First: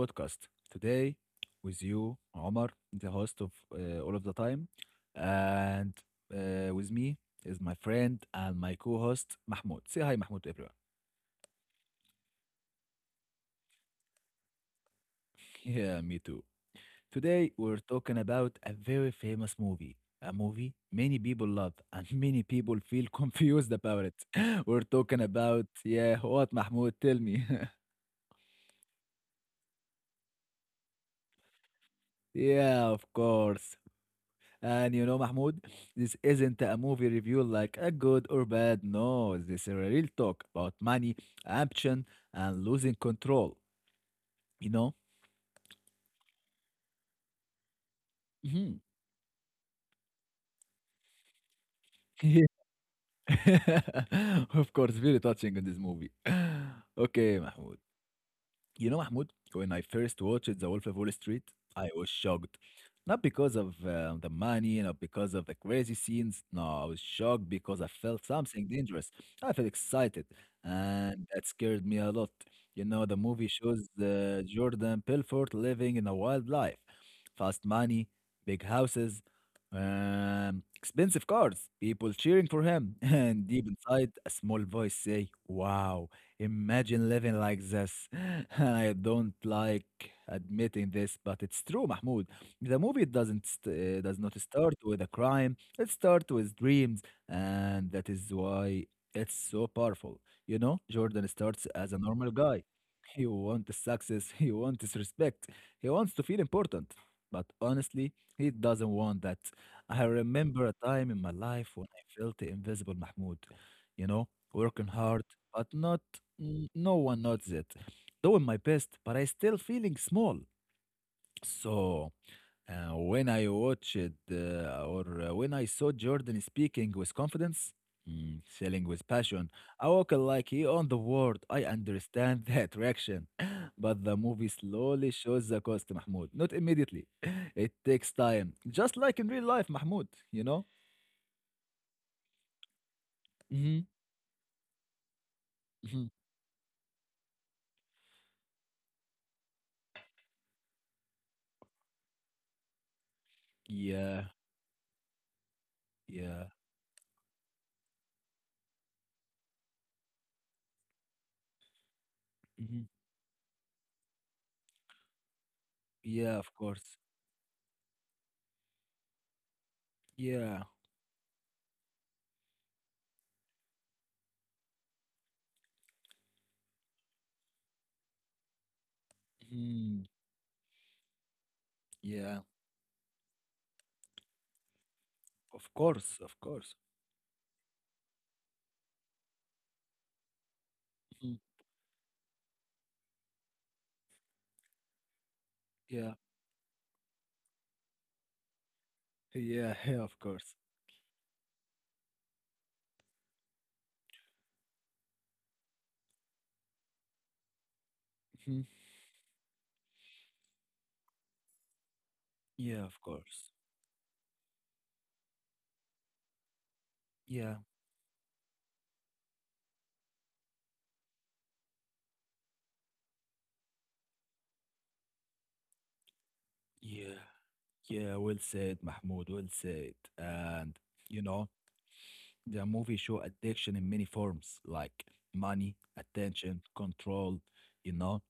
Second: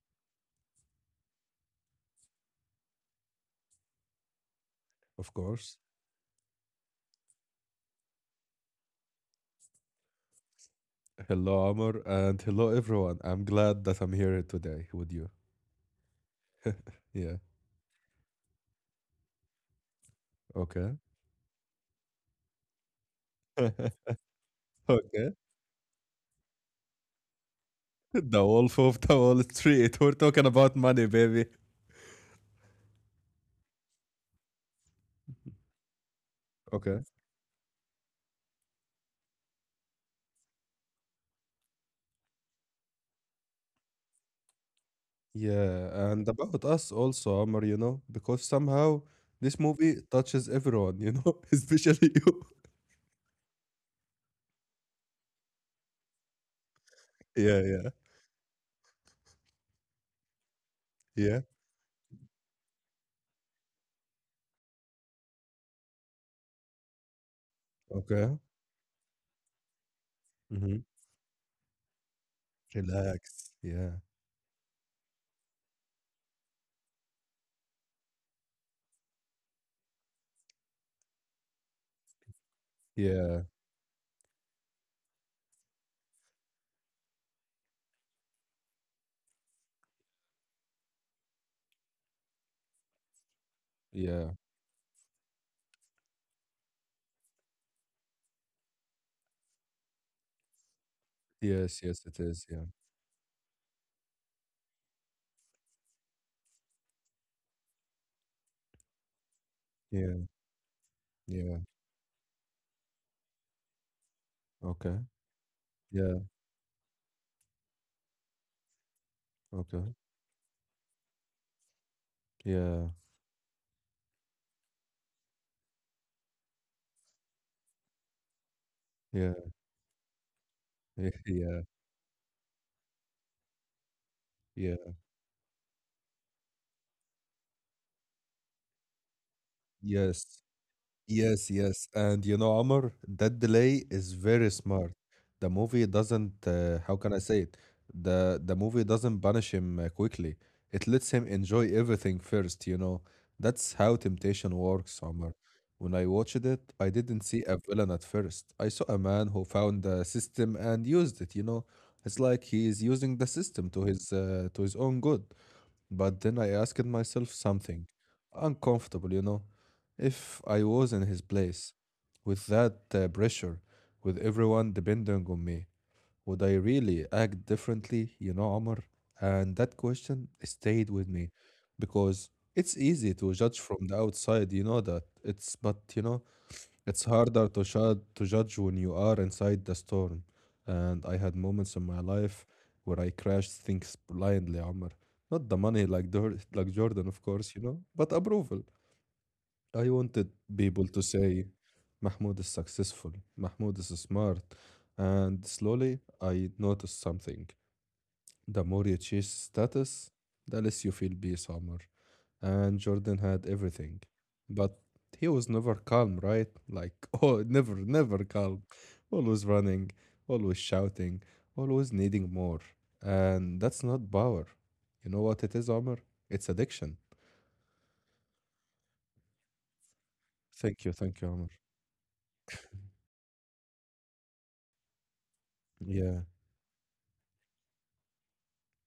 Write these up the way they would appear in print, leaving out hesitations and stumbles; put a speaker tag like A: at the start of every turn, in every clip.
A: podcast. Today, with you, Omar, the host of All of the Time.
B: Of course.
A: And with me is my friend and my co host, Mahmoud. Say hi, Mahmoud, to everyone.
B: Hello, Amor, and hello, everyone. I'm glad that I'm here today with you.
A: Yeah, me too.
B: Yeah.
A: Today, we're talking about a very famous movie, a movie
B: Okay.
A: many people love and many people feel confused about it. We're talking
B: Okay.
A: about, yeah, what, Mahmoud? Tell me.
B: The Wolf of the Wall Street. We're talking about money, baby.
A: Yeah, of course. Mahmoud, this isn't a
B: Okay.
A: movie review like a good or bad. No, this is a real talk about money, ambition, and losing control. You know?
B: Yeah, and about us also, Amor, because somehow
A: Mhm.
B: this movie touches everyone, especially you.
A: Of course, very touching in this movie.
B: Yeah,
A: Okay,
B: yeah,
A: Mahmoud. You know, Mahmoud, when I first watched The Wolf
B: yeah.
A: of Wall Street, I was shocked. Not because of the money, not because of the crazy scenes. No, I was shocked because
B: Okay.
A: I felt something dangerous. I felt
B: Mm-hmm.
A: excited, and that scared me a lot. You
B: Relax.
A: know, the
B: Yeah,
A: movie shows Jordan Belfort living in a wild life, fast money, big houses, expensive cars, people cheering for
B: yeah,
A: him, and deep inside, a small voice say, "Wow." Imagine living like this. I don't like admitting this, but it's true, Mahmoud. The movie
B: yeah.
A: does not start with a crime. It starts with dreams, and that is why it's so powerful. You know,
B: Yes,
A: Jordan
B: yes, it
A: starts
B: is.
A: as a
B: Yeah,
A: normal guy. He wants success. He wants respect. He wants to feel important. But honestly, he doesn't want that.
B: yeah,
A: I remember a
B: yeah.
A: time in my life when I felt invisible, Mahmoud. You know,
B: Okay.
A: working hard,
B: Yeah,
A: but not no one noticed it. Doing my best, but I
B: okay.
A: still feeling small. So
B: Yeah.
A: uh, when I watched uh, or when I saw Jordan speaking with confidence,
B: Yeah,
A: selling with passion, I walk like
B: yeah,
A: he on the
B: yeah,
A: world. I understand that reaction, but the
B: yeah.
A: movie slowly shows the cost, Mahmoud. Not immediately. It takes time, just like in real
B: Yes,
A: life, Mahmoud. You know.
B: yes, yes. And Amr, that delay is
A: hmm
B: very smart. The movie doesn't,
A: hmm
B: uh, how can I say it? The movie doesn't banish him quickly. It lets him enjoy everything first. That's how temptation
A: Yeah.
B: works, Amr. When I watched it, I
A: Yeah.
B: didn't see a villain at first. I saw a man who found the system and used it. It's like he is using the
A: hmm
B: system to his own good. But then I asked
A: Yeah. Of
B: myself
A: course.
B: something uncomfortable. If I was in his
A: Yeah.
B: place, with that pressure, with everyone depending on me, would I really act differently, Amr? And that question
A: Mm-hmm.
B: stayed with me because it's
A: Yeah,
B: easy to judge from the outside, you know that. But
A: of course, of
B: it's
A: course.
B: harder to shud to judge when you are inside the storm. And I had moments in
A: Mhm.
B: my life where I crashed things blindly, Omar. Not the money like
A: Yeah,
B: Jordan, of course, but approval. I wanted
A: yeah, yeah, of
B: people to
A: course.
B: say, "Mahmoud is successful, Mahmoud is smart." And slowly I noticed something. The more you
A: Mhm.
B: chase status, the less you feel peace, Omar. And Jordan
A: Yeah,
B: had
A: of
B: everything.
A: course.
B: But he was never calm, right? Like, oh, never,
A: Yeah,
B: never calm. Always running, always shouting, always needing more. And that's not power. You know what it is, Omar? It's addiction.
A: yeah, yeah. Well said, Mahmoud. Well said.
B: Thank you,
A: And
B: Omar.
A: you know, the movie show addiction in many forms, like
B: Yeah,
A: money, attention, control. You know,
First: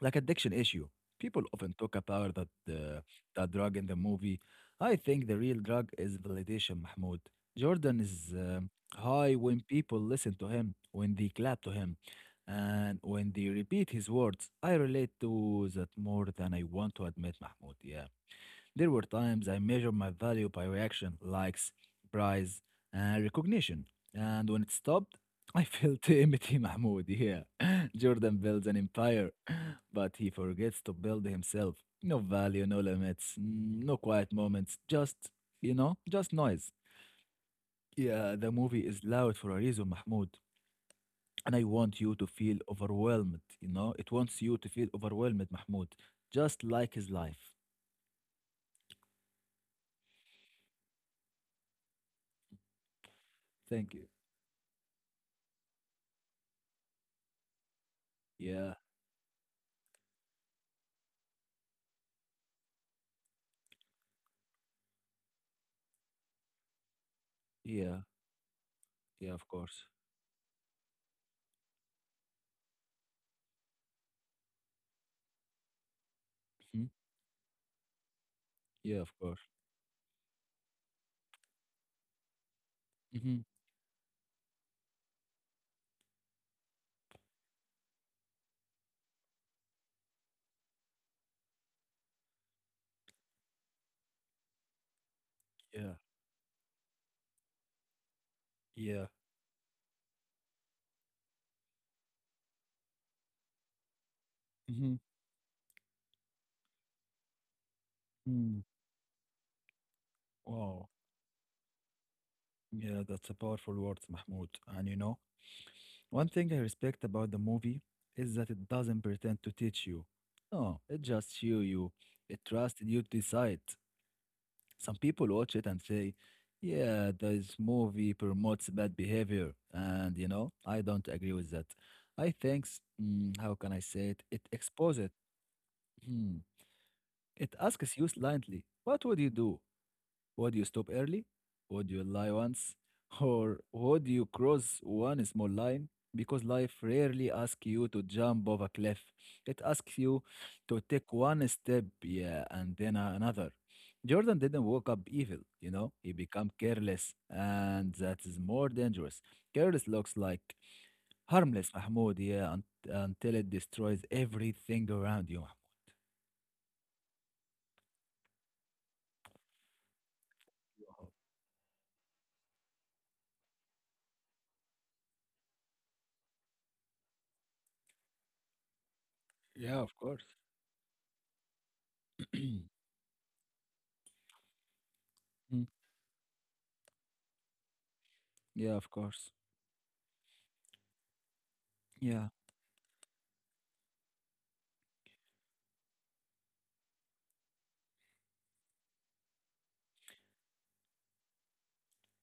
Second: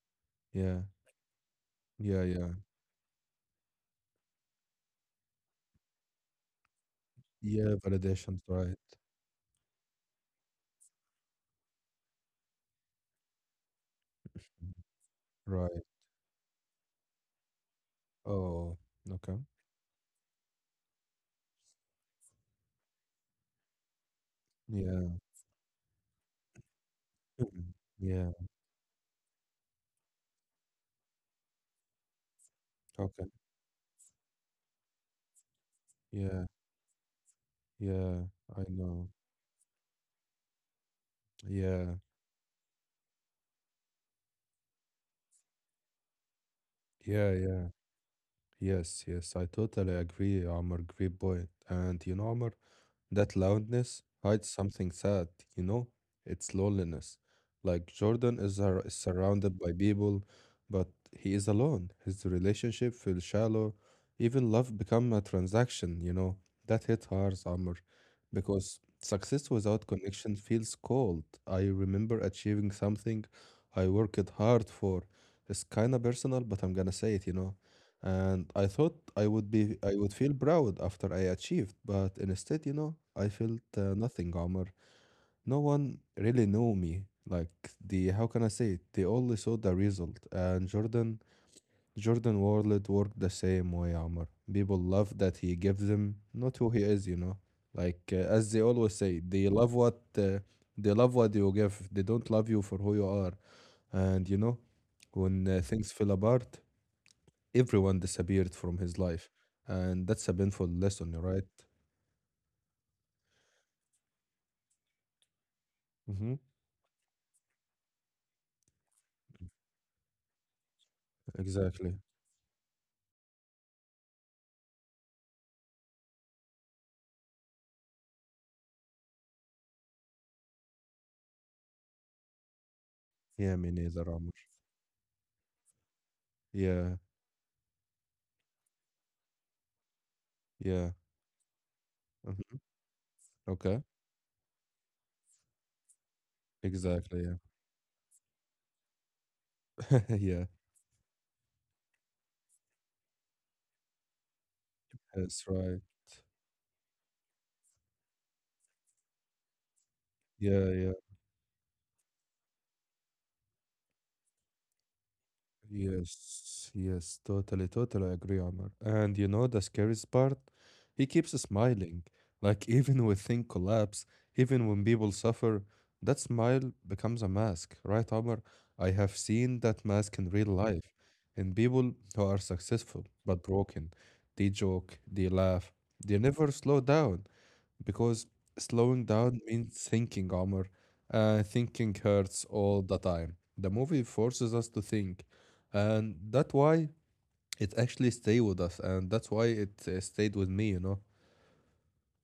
A: like addiction
B: yeah,
A: issue. People often talk
B: yeah,
A: about
B: yeah.
A: that drug in the movie. I think the real drug is validation, Mahmoud.
B: Yeah,
A: Jordan is
B: validations, right,
A: high when people listen to him, when they clap to him, and when they repeat his words. I relate to
B: right.
A: that more than I want to admit, Mahmoud. Yeah.
B: Oh,
A: There were
B: okay.
A: times I measured my value by reaction, likes, prize, and recognition. And when it
B: Yeah,
A: stopped, I felt empty, Mahmoud. Yeah,
B: mhm, yeah,
A: Jordan builds an empire, but he forgets to build himself. No value, no
B: okay.
A: limits, no quiet moments, just, you know, just
B: Yeah,
A: noise.
B: yeah,
A: Yeah, the
B: I
A: movie is
B: know.
A: loud for a reason, Mahmoud. And I
B: Yeah,
A: want you to feel overwhelmed, you know? It wants you to feel overwhelmed, Mahmoud, just like his
B: yeah,
A: life.
B: yeah. Yes, yes, I totally agree, Amr. Great point. And Amr, that
A: Thank
B: loudness
A: you.
B: hides something sad, you know? It's loneliness. Like Jordan is,
A: Yeah,
B: ar- is surrounded by people, but he is alone. His relationship feels shallow. Even love become a transaction, you know? That hit hard, Amr,
A: yeah.
B: because
A: Yeah, of
B: success without
A: course.
B: connection feels cold. I remember achieving something I worked hard for. It's kind of personal, but I'm
A: Mhm.
B: gonna say it, you know? And I thought
A: Yeah, of
B: I
A: course.
B: would be I would feel proud after I achieved, but instead, I
A: Mhm.
B: felt nothing, Omar. No one really knew me. Like the how can I say it? They only saw the result. And Jordan World worked the same way, Omar. People love that he gives
A: Yeah,
B: them not who he is. Like as they always
A: yeah.
B: say, they love what you give. They don't love you for who you are. And
A: Mhm.
B: when things fell apart, everyone disappeared
A: Mm.
B: from his life. And that's a painful
A: Wow.
B: lesson, right?
A: Yeah, that's a powerful word, Mahmoud. And you know, one
B: Mm-hmm.
A: thing I respect about the movie is that it doesn't pretend to teach you. No, it just show you.
B: Exactly.
A: It trusted you to decide. Some people watch it and say, "Yeah, this movie promotes bad behavior," and you know, I don't agree with that. I think, s- mm, How
B: Yeah, me
A: can I
B: neither,
A: say it?
B: Amr.
A: It exposes. Hmm.
B: Yeah,
A: It asks you slightly, "What would you do? Would you
B: yeah.
A: stop early? Would you lie
B: Mhm.
A: once? Or
B: Okay.
A: would you cross one small line? Because life
B: Exactly.
A: rarely asks you to jump off a cliff. It asks
B: Yeah.
A: you
B: Yeah.
A: to take one step, yeah, and then another. Jordan didn't wake up evil,
B: That's
A: you
B: right.
A: know? He became careless, and that is more dangerous. Careless looks like
B: Yeah, yeah.
A: harmless, Mahmoud, yeah, until it destroys everything around you.
B: Yes, yes, totally, totally agree, Omar. And you know the scariest part? He keeps smiling. Like even when things collapse, even when people suffer, that smile becomes a mask, right, Omar? I have seen
A: Yeah,
B: that
A: of
B: mask
A: course.
B: in real life, in people who are successful but broken. They joke, they
A: Mm,
B: laugh, they never slow down because
A: yeah, of
B: slowing
A: course.
B: down means thinking, Omar. Thinking
A: Yeah.
B: hurts all the time. The movie forces us to think, and that's why it actually stayed with us, and that's why it stayed with me. You know?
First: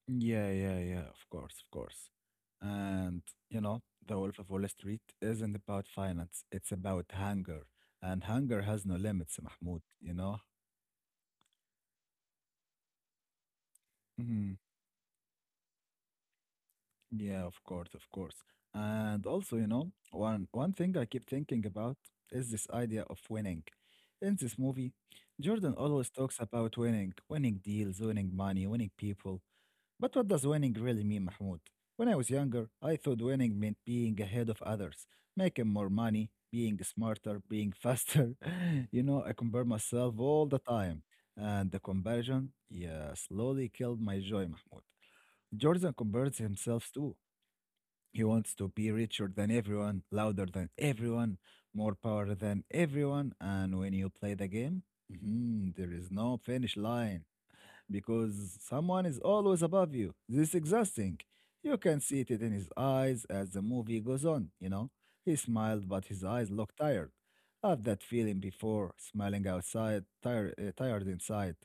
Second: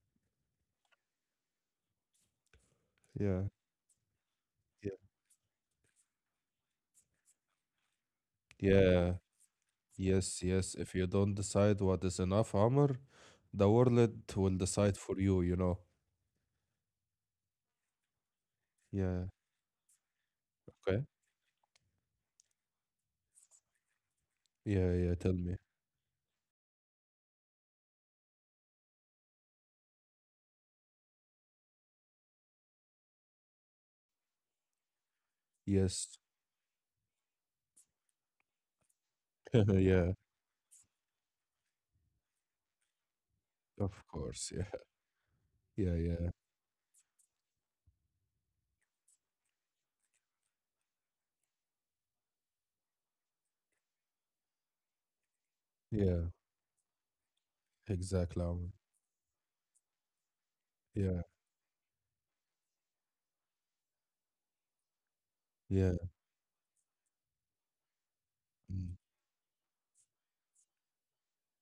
A: Yeah, yeah, yeah, of course, of course. And,
B: Yeah.
A: you know, The Wolf of Wall
B: Yeah.
A: Street isn't about finance, it's about hunger. And hunger has no
B: Yeah.
A: limits, Mahmoud, you know?
B: Yes. Yes. If you don't decide what is enough, Omar, the world will
A: Mhm.
B: decide for you. You know?
A: Yeah, of course, of course. And
B: Yeah.
A: also, you know, one thing
B: Okay.
A: I keep thinking about is this idea of winning. In this movie,
B: Yeah. Yeah. Tell me.
A: Jordan always talks about winning, winning deals, winning money, winning people. But what does winning really mean, Mahmoud? When I was younger, I thought winning meant being ahead of others, making more
B: Yes.
A: money, being smarter, being faster. You know, I compare
B: Yeah.
A: myself all the time. And the comparison, yeah, slowly killed
B: Of
A: my joy,
B: course. Yeah.
A: Mahmoud. Jordan
B: Yeah. Yeah.
A: compares himself too. He wants to be richer than everyone, louder than everyone, more power than everyone. And when you play the game, mhm, there is
B: Yeah.
A: no finish line
B: Exactly,
A: because
B: Omar.
A: someone is always above you. This is exhausting.
B: Yeah.
A: You can see it in his eyes as the movie goes on, you know? He smiled, but
B: Yeah.
A: his eyes looked tired. I've that feeling before,
B: Mm,
A: smiling outside, tired inside.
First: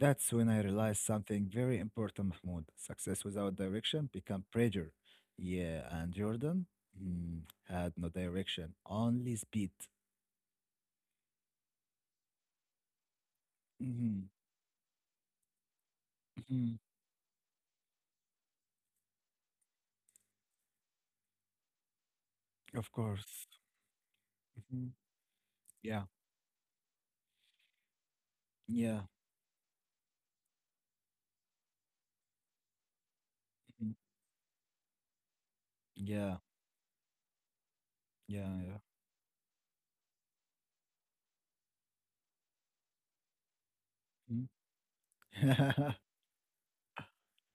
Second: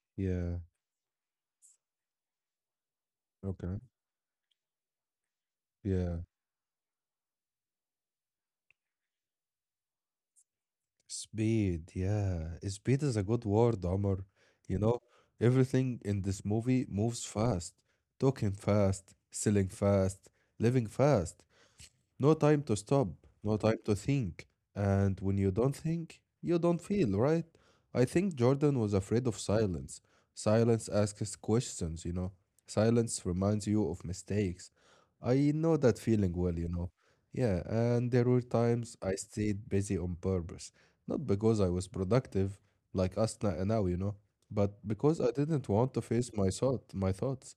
A: That's when
B: yeah.
A: I realized something very important, Mahmoud. Success without
B: Okay.
A: direction become pressure. Yeah, and
B: Yeah.
A: Jordan mm, had no direction, only speed.
B: Speed. Yeah. Speed is a good word, Omar.
A: Mhm,
B: You know, everything in this
A: mhm.
B: movie moves fast. Talking fast, selling fast, living fast. No time to
A: Of
B: stop,
A: course.
B: no time to think.
A: Mhm.
B: And when you don't
A: Yeah,
B: think, you don't feel, right? I think Jordan was
A: yeah,
B: afraid of silence. Silence asks questions. Silence reminds you
A: mhm,
B: of mistakes. I know that feeling
A: yeah.
B: well. Yeah, and there were
A: Yeah, yeah.
B: times I stayed busy on purpose. Not because I was productive, like Asna and now,
A: Mhm.
B: but because I didn't want to face my thoughts.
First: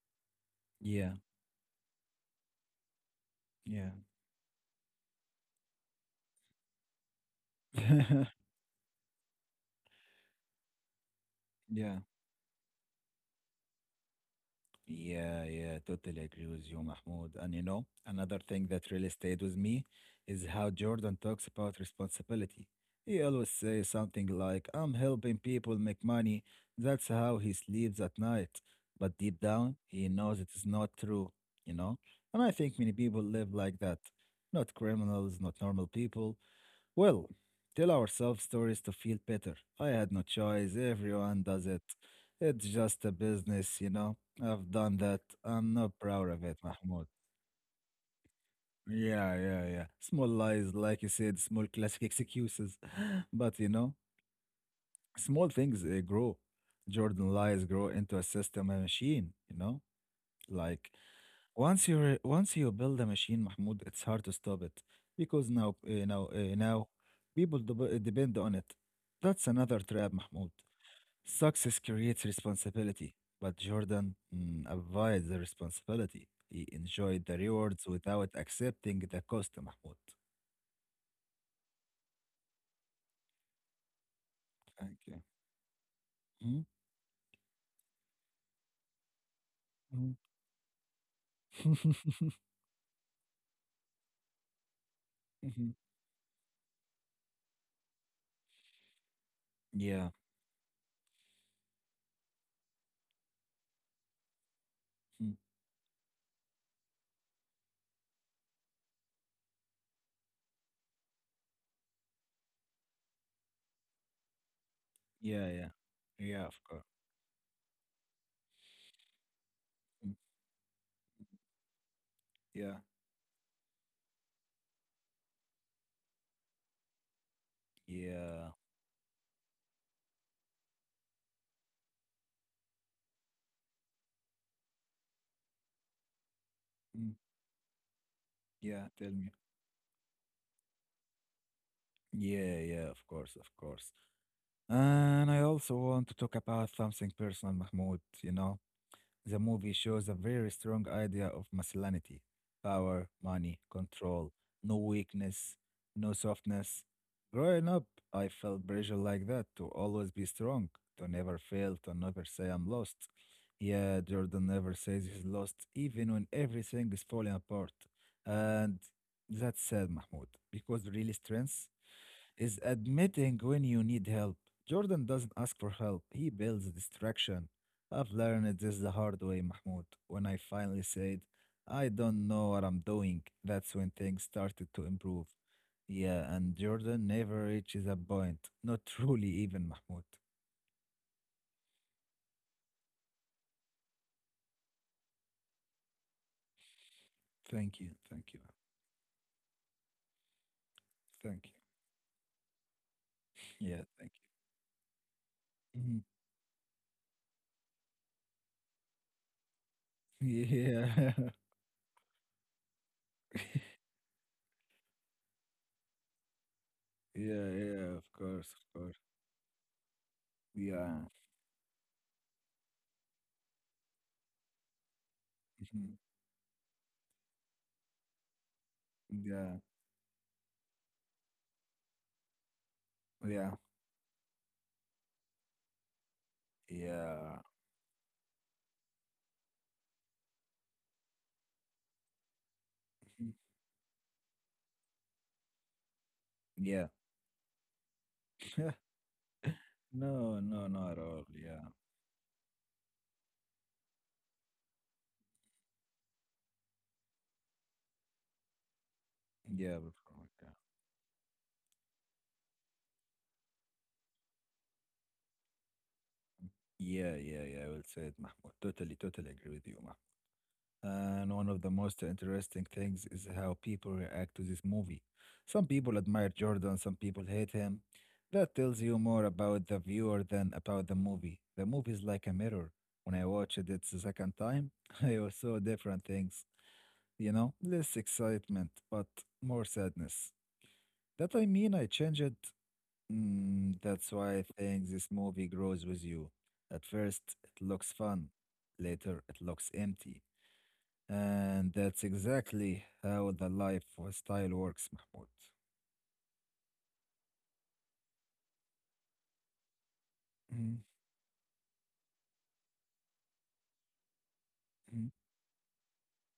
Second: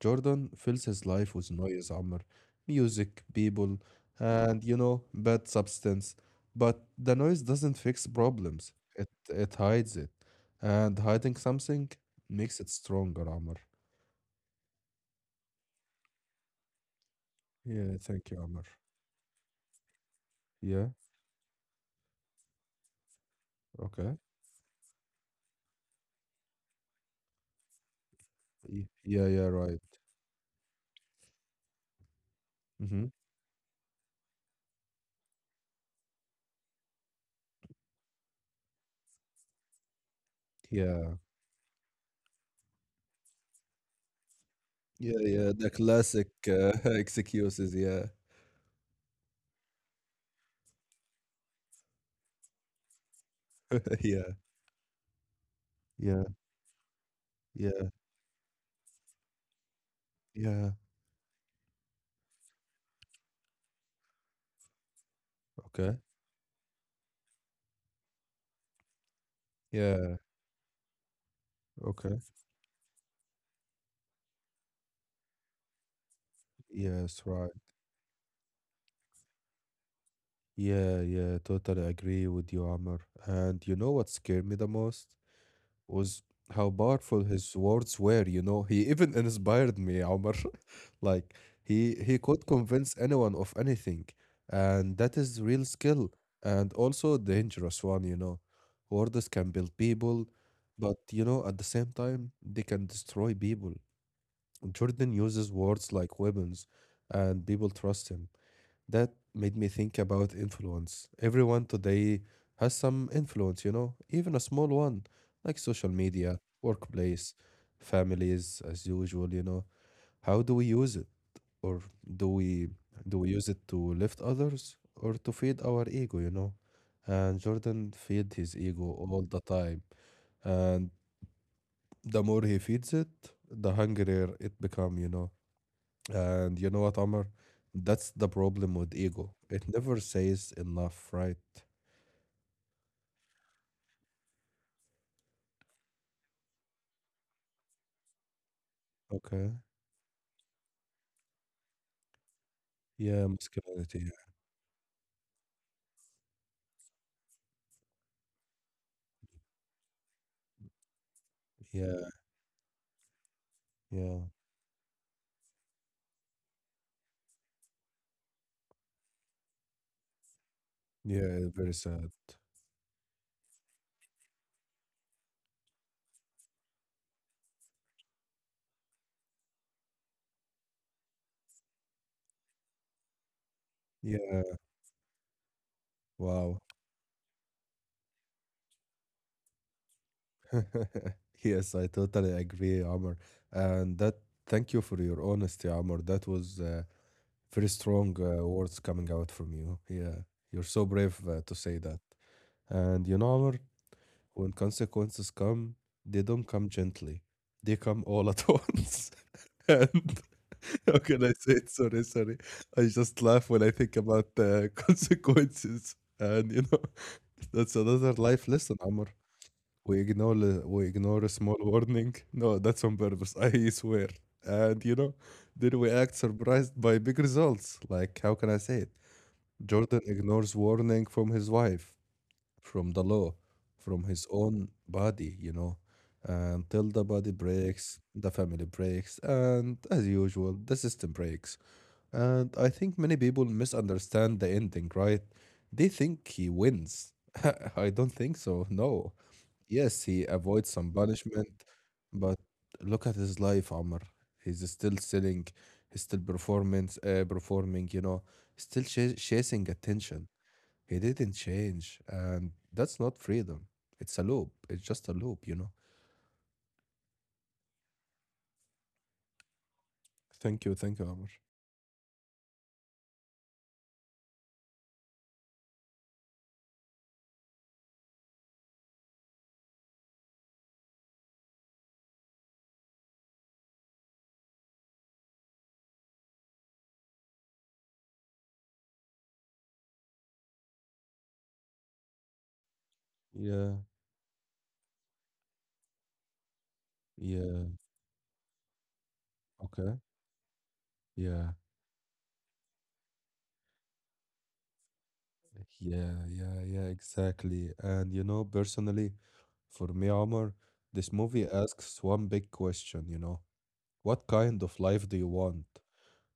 B: Jordan fills his
A: Yeah,
B: life with noise, Amr. Music, people,
A: yeah.
B: and bad substance. But the noise doesn't fix problems. It hides it. And hiding something
A: Yeah,
B: makes it stronger, Amr.
A: yeah, yeah. Totally agree with you, Mahmoud. And you know,
B: Yeah, thank you,
A: another
B: Amr.
A: thing that really stayed with me is how
B: Yeah,
A: Jordan talks about responsibility. He always says
B: okay.
A: something like, I'm helping people make money. That's how he sleeps at night.
B: Y-
A: But
B: Yeah,
A: deep
B: yeah,
A: down,
B: right.
A: he knows it is not true, you know? And I think many
B: Mm-hmm.
A: people live like that. Not criminals, not normal people, well, tell ourselves stories to feel better. I had no choice.
B: Yeah.
A: Everyone does it. It's just a business, you know. I've done
B: Yeah,
A: that.
B: yeah, the
A: I'm not
B: classic
A: proud of it, Mahmoud.
B: excuses. Yeah,
A: Yeah, yeah, yeah. Small lies, like you said, small classic excuses. But, you know,
B: yeah.
A: small things
B: Yeah,
A: grow. Jordan lies grow
B: yeah,
A: into a system, and machine, you know,
B: yeah,
A: like, once you once you build a machine, Mahmoud, it's hard to stop it because
B: okay.
A: now people depend on it. That's another trap,
B: Yeah,
A: Mahmoud. Success
B: okay.
A: creates responsibility, but Jordan avoided the responsibility. He
B: Yes,
A: enjoyed the
B: right.
A: rewards without accepting the cost, Mahmoud.
B: Yeah, yeah, totally agree with you, Amr. And you know what scared me the
A: Thank
B: most
A: you.
B: was
A: Mhm,
B: how powerful his words were. He even inspired me,
A: mhm.
B: Amr. Like he could convince anyone of anything. And that is real
A: Mhm.
B: skill and also a dangerous one, you know. Words can build
A: Yeah.
B: people, but at the same time, they can destroy people. Jordan
A: Mm.
B: uses words like weapons, and people trust him. That made me think about influence. Everyone today has some influence, even a small one,
A: Yeah,
B: like
A: yeah.
B: social media,
A: Yeah, of course.
B: workplace, families, as usual.
A: Mm.
B: How do we use it? Or do we
A: Yeah.
B: do we use it to lift others or to feed our ego, you know? And Jordan feed
A: Yeah.
B: his ego all the time. And the more he feeds it, the hungrier it become. And you know what,
A: Mm.
B: Omar? That's the problem
A: Yeah,
B: with
A: tell me.
B: ego. It never says enough, right?
A: Yeah, yeah, of course, of course. And I also want to talk about something personal, Mahmoud. You know, the
B: Okay.
A: movie shows a very strong idea of masculinity, power,
B: Yeah,
A: money,
B: masculinity.
A: control, no weakness, no softness. Growing up, I felt pressure like that to always be strong, to never fail, to
B: Yeah,
A: never say I'm lost. Yeah,
B: yeah,
A: Jordan never says he's lost, even when everything is falling apart. And that's sad, Mahmoud, because real
B: yeah. Very
A: strength
B: sad.
A: is admitting when you need help. Jordan doesn't ask for help, he builds distraction. I've learned this the hard way, Mahmoud. When I finally said, I don't know what I'm doing, that's when things
B: Yeah.
A: started to improve. Yeah, and
B: Wow.
A: Jordan never reaches a point. Not truly, even Mahmoud.
B: Yes, I totally agree, Amr. And that, thank you for your honesty, Amr. That was very
A: Thank you,
B: strong
A: thank you,
B: words coming out from you. Yeah, you're so brave
A: thank
B: to say that. And Amr,
A: you. Yeah, thank
B: when consequences come,
A: you.
B: they don't come gently. They come all at once. And
A: Mhm.
B: how can
A: Yeah.
B: I say it? Sorry, sorry. I just laugh when I think about the consequences. And
A: Yeah,
B: that's
A: yeah, of
B: another life
A: course,
B: lesson,
A: of course.
B: Amr. We ignore we
A: Yeah,
B: ignore a small warning. No, that's on purpose. I swear. And then we
A: Mhm.
B: act surprised by big results. Like how can I say it?
A: yeah,
B: Jordan ignores warning from his wife from the law,
A: yeah,
B: from his own body, until the body
A: yeah,
B: breaks, the family breaks, and as usual, the system breaks. And I think many
A: Mhm.
B: people misunderstand the ending, right? They think he
A: yeah.
B: wins. I don't think so,
A: Yeah.
B: no. Yes, he
A: No, no,
B: avoids
A: not
B: some
A: at all.
B: punishment,
A: Yeah.
B: but look at his life, Amr. He's still selling, he's still performing, still ch chasing
A: Yeah, but from
B: attention.
A: Mecca.
B: He didn't change, and that's not freedom. It's a loop. It's just a loop, you know.
A: Yeah, yeah, yeah. I will say it, Mahmoud. Totally, totally agree with you, Mahmoud.
B: Thank you, Amr.
A: And one of the most interesting things is how people react to this movie. Some people admire Jordan, some people hate him. That tells you more about the viewer than about the movie. The movie is like a mirror. When I watched it the second time, I saw different things. You know, less excitement, but more sadness. That I mean, I changed.
B: Yeah,
A: Mm, that's why I think this movie grows with you. At first, it
B: yeah,
A: looks fun. Later, it looks
B: okay.
A: empty.
B: Yeah,
A: And that's exactly how the life style works, Mahmoud.
B: yeah, yeah, yeah, exactly. And personally, for me, Amr,
A: Mhm,
B: this movie asks one big question, you know. What kind of
A: mhm.
B: life do you want?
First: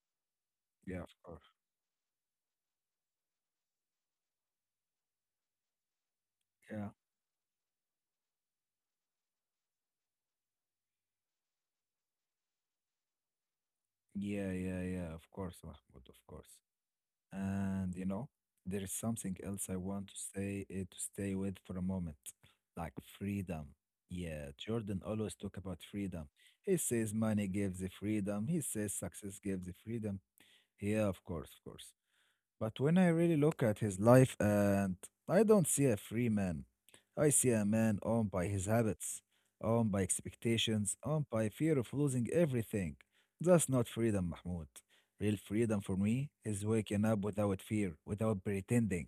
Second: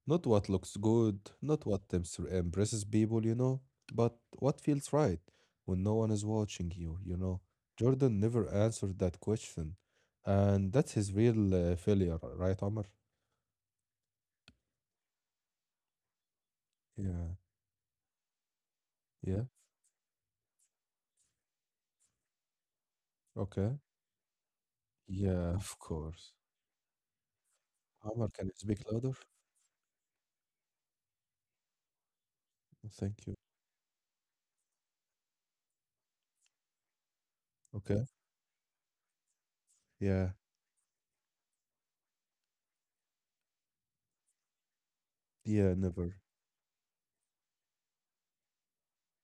B: Not what looks
A: Yeah, of
B: good,
A: course.
B: not what impresses people, but what feels right when no one is watching
A: Yeah.
B: you, you know. Jordan never answered that question. And that's his real failure, right, Omar?
A: Yeah, yeah, yeah, of course, Mahmoud, of course.
B: Yeah,
A: And you know, there is something
B: yeah,
A: else I want to stay with for a moment, like freedom.
B: okay.
A: Yeah, Jordan always
B: Yeah,
A: talk
B: of
A: about freedom.
B: course.
A: He says money gives the
B: Omar, can
A: freedom.
B: you
A: He
B: speak
A: says
B: louder?
A: success gives the freedom. Yeah, of course, of course. But when I
B: Thank you.
A: really look at his life, and I don't see a free man. I see a man
B: Okay.
A: owned by his habits, owned by
B: Yeah,
A: expectations, owned by fear of losing everything. That's not freedom, Mahmoud. Real
B: yeah,
A: freedom for
B: never.
A: me is waking up without fear, without pretending.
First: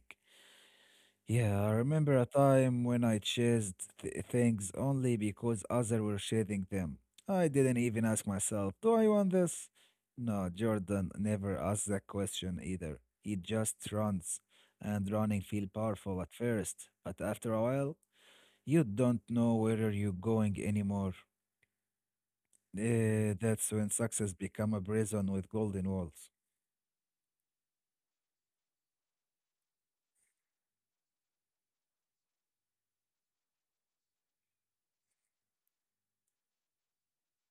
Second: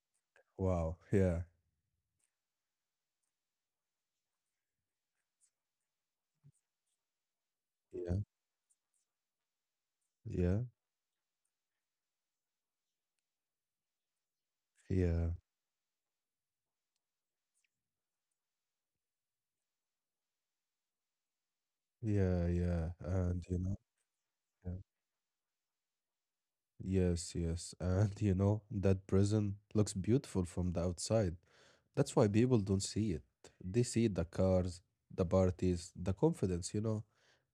B: Wow. Yeah,
A: Yeah, I remember a time when I chased things only because others were chasing them. I didn't even ask
B: yeah,
A: myself, do I want this? No,
B: yeah,
A: Jordan never asks that question either. He just runs, and
B: yeah,
A: running feel powerful at first, but after a while, you don't know where you're going anymore.
B: yeah, yeah.
A: Eh, that's when success become a prison with golden walls.
B: Yes, yes. And that prison looks beautiful from the outside. That's why people don't see it. They see the cars, the parties, the confidence, you know.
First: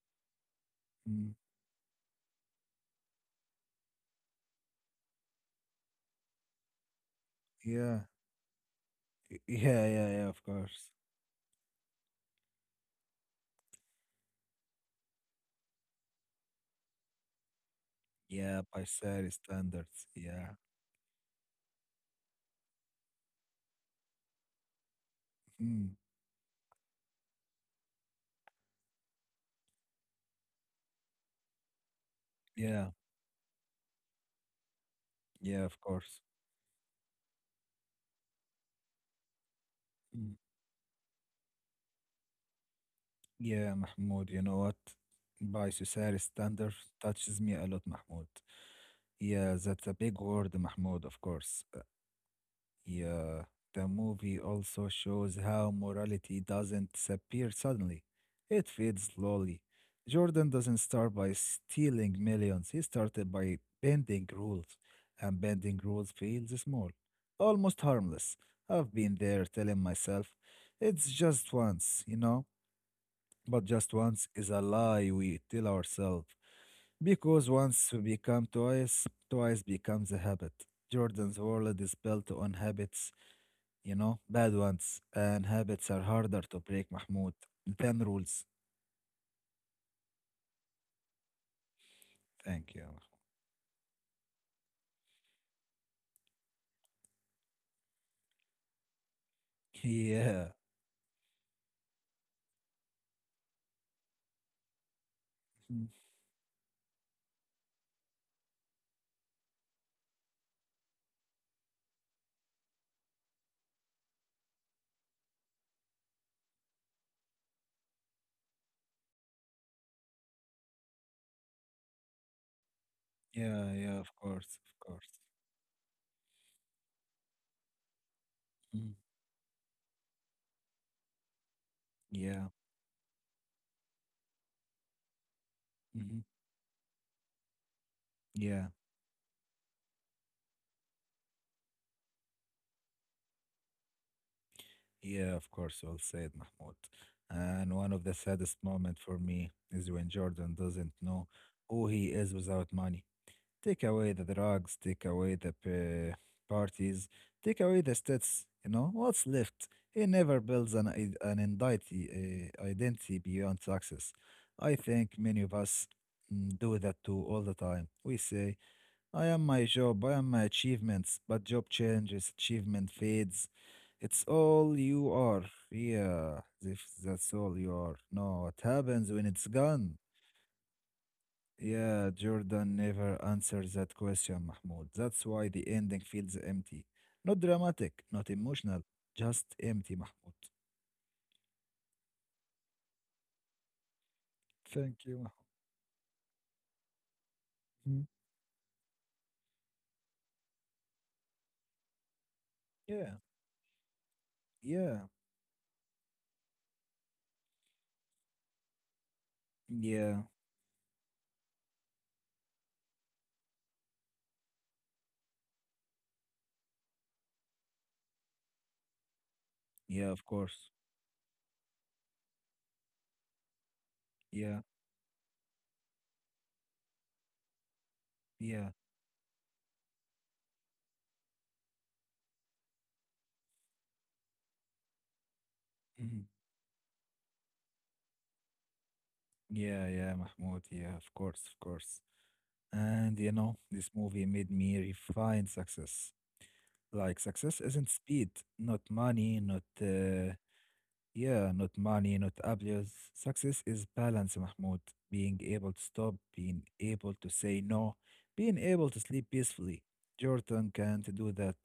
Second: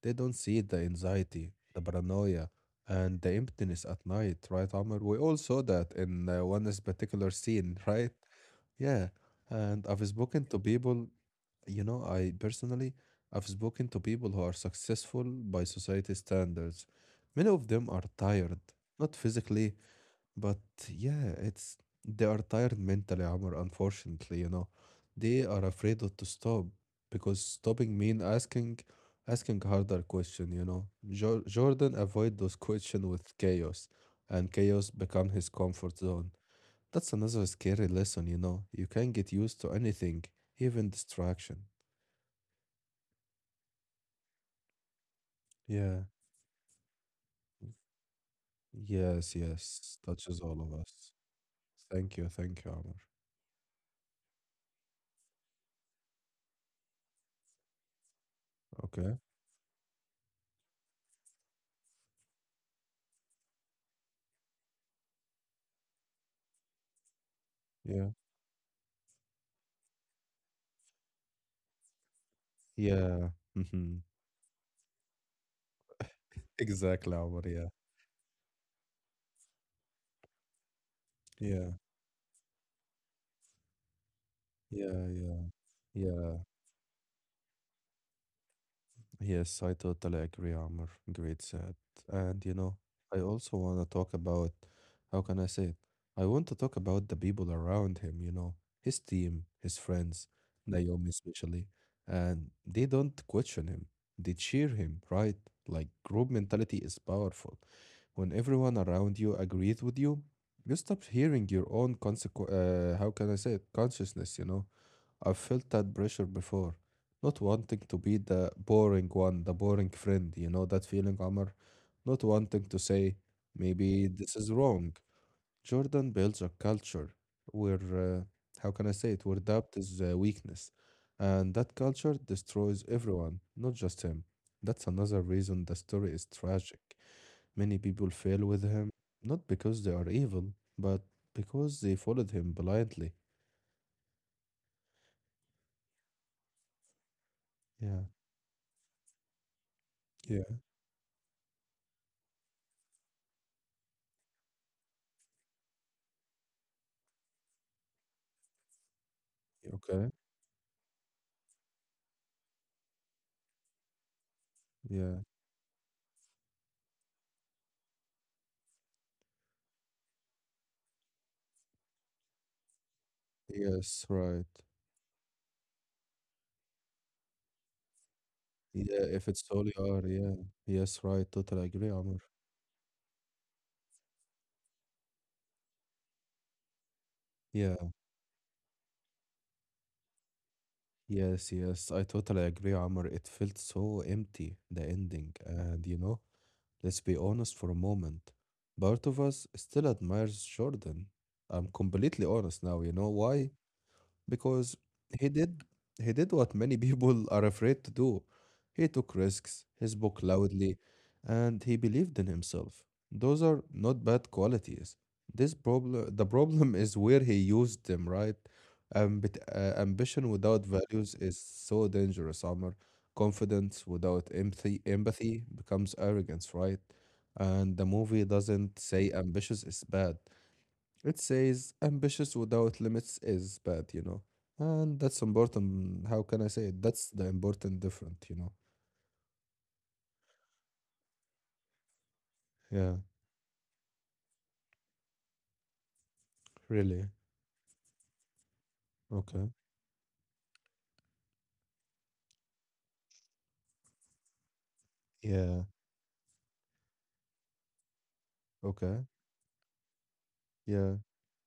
B: They don't see the
A: Mm,
B: anxiety, the paranoia, and the emptiness at night, right, Amr? We all saw that in one particular scene, right?
A: yeah,
B: Yeah. And
A: yeah, yeah, yeah, of course.
B: I personally, I've spoken to people who are successful by society standards. Many of them are tired,
A: Yeah, by
B: not
A: Sarah
B: physically,
A: standards, yeah.
B: but yeah, it's they are tired mentally, Amr, unfortunately, you know. They are
A: Hmm.
B: afraid of to stop because stopping mean asking harder question, you know. Jo Jordan avoid those
A: Yeah,
B: question with chaos, and chaos become his
A: yeah, of
B: comfort
A: course.
B: zone. That's another scary lesson, you know. You can get used to anything,
A: Mm.
B: even distraction.
A: Yeah, Mahmoud, you know what? By
B: Yeah.
A: society standards touches me a lot, Mahmoud.
B: Yes,
A: Yeah, that's a
B: yes.
A: big word,
B: Touches all of
A: Mahmoud,
B: us.
A: of course.
B: Thank you, Amr.
A: Yeah, the movie also shows how morality doesn't disappear suddenly. It fades
B: Okay.
A: slowly. Jordan doesn't start by stealing millions. He started by bending rules, and bending rules feels small, almost
B: Yeah.
A: harmless. I've been there telling myself, it's just once, you know?
B: Yeah.
A: But just
B: hmm
A: once is a lie we tell ourselves.
B: Exactly,
A: Because
B: Amr. Yeah.
A: once we become twice, twice becomes a habit. Jordan's
B: Yeah.
A: world is built on habits, bad
B: Yeah.
A: ones.
B: Yeah.
A: And habits are
B: Yeah.
A: harder to break, Mahmoud, than rules.
B: Yes, I totally agree, Amr. Great said. And
A: Thank you.
B: I also want to talk about how can I say it? I want to talk about the people around him, his team, his friends,
A: Yeah.
B: Naomi especially. And they don't question him, they cheer him, right? Like
A: Mm.
B: group mentality is powerful. When everyone around you agrees with you, you stop hearing your own consequ how can I say it? Consciousness. I've felt that pressure before. Not wanting to be the boring one, the boring friend, you know that feeling, Amr? Not wanting to say,
A: Yeah,
B: maybe
A: yeah, of
B: this is
A: course,
B: wrong.
A: of course.
B: Jordan builds a culture where, uh, how can I
A: Mm.
B: say it, where doubt is weakness. And that culture
A: Yeah.
B: destroys everyone, not just him. That's another reason the story is
A: Hmm.
B: tragic. Many people fail with
A: Yeah.
B: him, not because they are evil, but because they followed him blindly.
A: Yeah, of course, well said, Mahmoud. And one of
B: Yeah.
A: the saddest moment for me is when Jordan
B: Yeah.
A: doesn't know who he is without money. Take away the drugs, take away the parties, take away the stats. You know, what's left? He
B: Okay.
A: never builds an identity beyond success. I think
B: Yeah.
A: many of us do that too all the time. We say, I am my job, I am my achievements, but job changes, achievement fades.
B: Yes,
A: It's
B: right.
A: all you are. Yeah, if that's all you are. No, what
B: Yeah,
A: happens when
B: if
A: it's
B: it's holy
A: gone?
B: hour, yeah. Yes, right. Totally agree,
A: Yeah,
B: Amr.
A: Jordan never answers that question, Mahmoud. That's why the ending feels empty. Not
B: Yeah,
A: dramatic, not emotional, just empty, Mahmoud.
B: yes, yes. I totally agree, Amr. It felt so empty, the
A: Thank you,
B: ending. And let's be honest for a
A: Mahmoud.
B: moment. Part of us still admires Jordan. I'm completely honest now.
A: Yeah,
B: You know why? Because
A: yeah,
B: he did he did what many people are afraid to do. He took risks, he
A: yeah,
B: spoke loudly, and he believed in himself. Those are not bad qualities. The problem is where he used them, right?
A: yeah, of
B: Ambition
A: course.
B: without values is so dangerous, Amr. Confidence without
A: Yeah,
B: empathy, empathy becomes arrogance, right? And the movie
A: yeah,
B: doesn't say ambitious is bad. It says ambitious without limits is bad. And that's
A: mhm.
B: important. How can I say it? That's the important different.
A: Yeah, yeah, Mahmoud. Yeah, of course, of course.
B: Yeah,
A: And you know, this movie made me refine success. Like,
B: really.
A: success isn't speed, not money, not
B: Okay.
A: yeah, not money, not abuse. Success is balance, Mahmoud. Being able to
B: Yeah.
A: stop, being able to say no, being able to
B: Okay.
A: sleep peacefully. Jordan can't
B: Yeah.
A: do that.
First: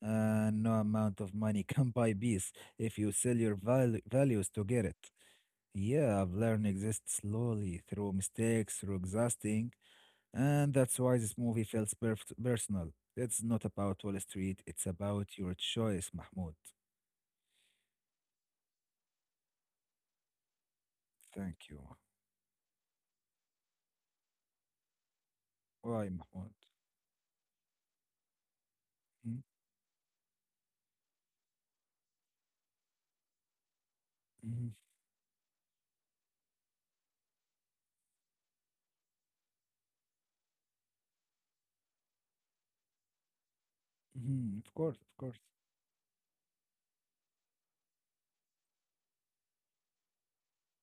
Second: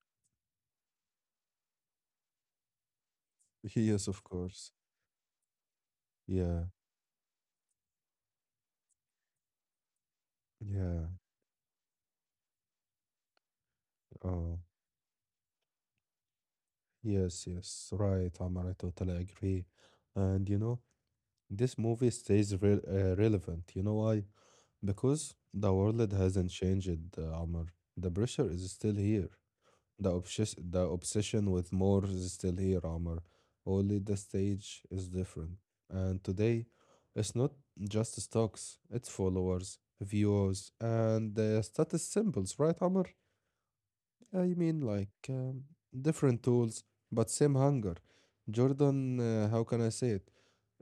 A: And no amount of money can buy peace if you sell your
B: Yes, of
A: values to
B: course.
A: get it. Yeah, I've
B: Yeah.
A: learned exist slowly through mistakes, through exhausting, and that's
B: Yeah.
A: why this movie feels personal. It's not about Wall
B: Oh,
A: Street, it's about your choice, Mahmoud.
B: yes, yes. Right, Amar. I totally agree. And
A: Thank
B: this
A: you.
B: movie stays re relevant. You know why? Because the
A: Why,
B: world hasn't
A: Mahmoud?
B: changed, Amar. The pressure is still here.
A: Hmm?
B: The obsession with more is still here, Amr. Only the
A: Mhm,
B: stage is different. And today, it's not just stocks, it's followers, views, and status symbols, right, Amr? I
A: mhm, of
B: mean,
A: course,
B: like
A: of course.
B: different tools, but same hunger. Jordan, how can I say it?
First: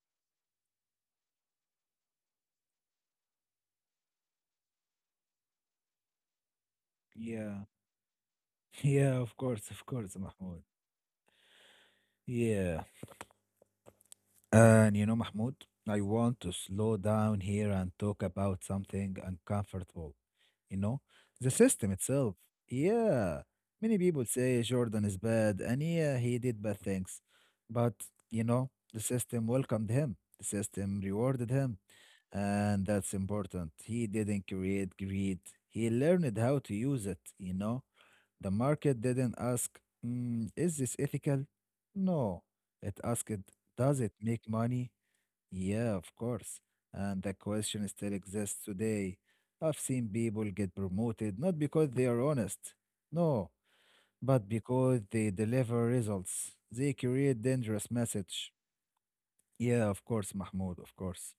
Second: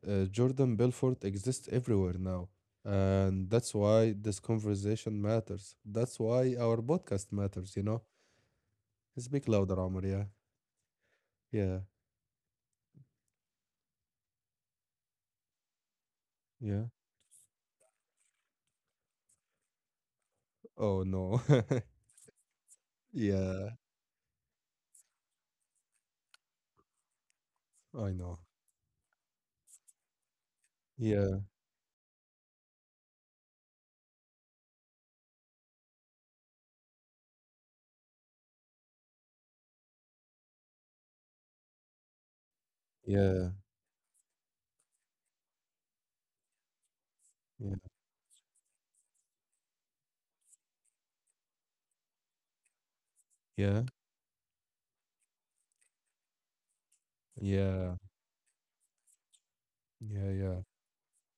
B: Jordan Belfort exists everywhere now. And that's why this conversation matters. That's why our podcast
A: Yeah.
B: matters, you know?
A: Yeah,
B: Speak louder,
A: of
B: Amr,
A: course,
B: yeah.
A: Mahmoud.
B: Yeah.
A: Yeah. And you know, Mahmoud, I want to
B: Yeah.
A: slow down here and talk about something uncomfortable, you
B: Oh
A: know?
B: no.
A: The system itself. Yeah.
B: Yeah,
A: Many people say Jordan is bad, and yeah, he did bad things. But,
B: I know.
A: the system welcomed him. The system
B: Yeah,
A: rewarded him, and that's important. He didn't create greed. He learned how to use it, you know? The market didn't ask, "Is this ethical? No. It asked,
B: yeah,
A: does it make money? Yeah, of course. And the
B: yeah,
A: question still exists today. I've seen people get promoted not because they are honest, no,
B: yeah,
A: but because they deliver results. They create dangerous
B: yeah,
A: message. Yeah, of
B: yeah,
A: course,
B: yeah.
A: Mahmoud, of course.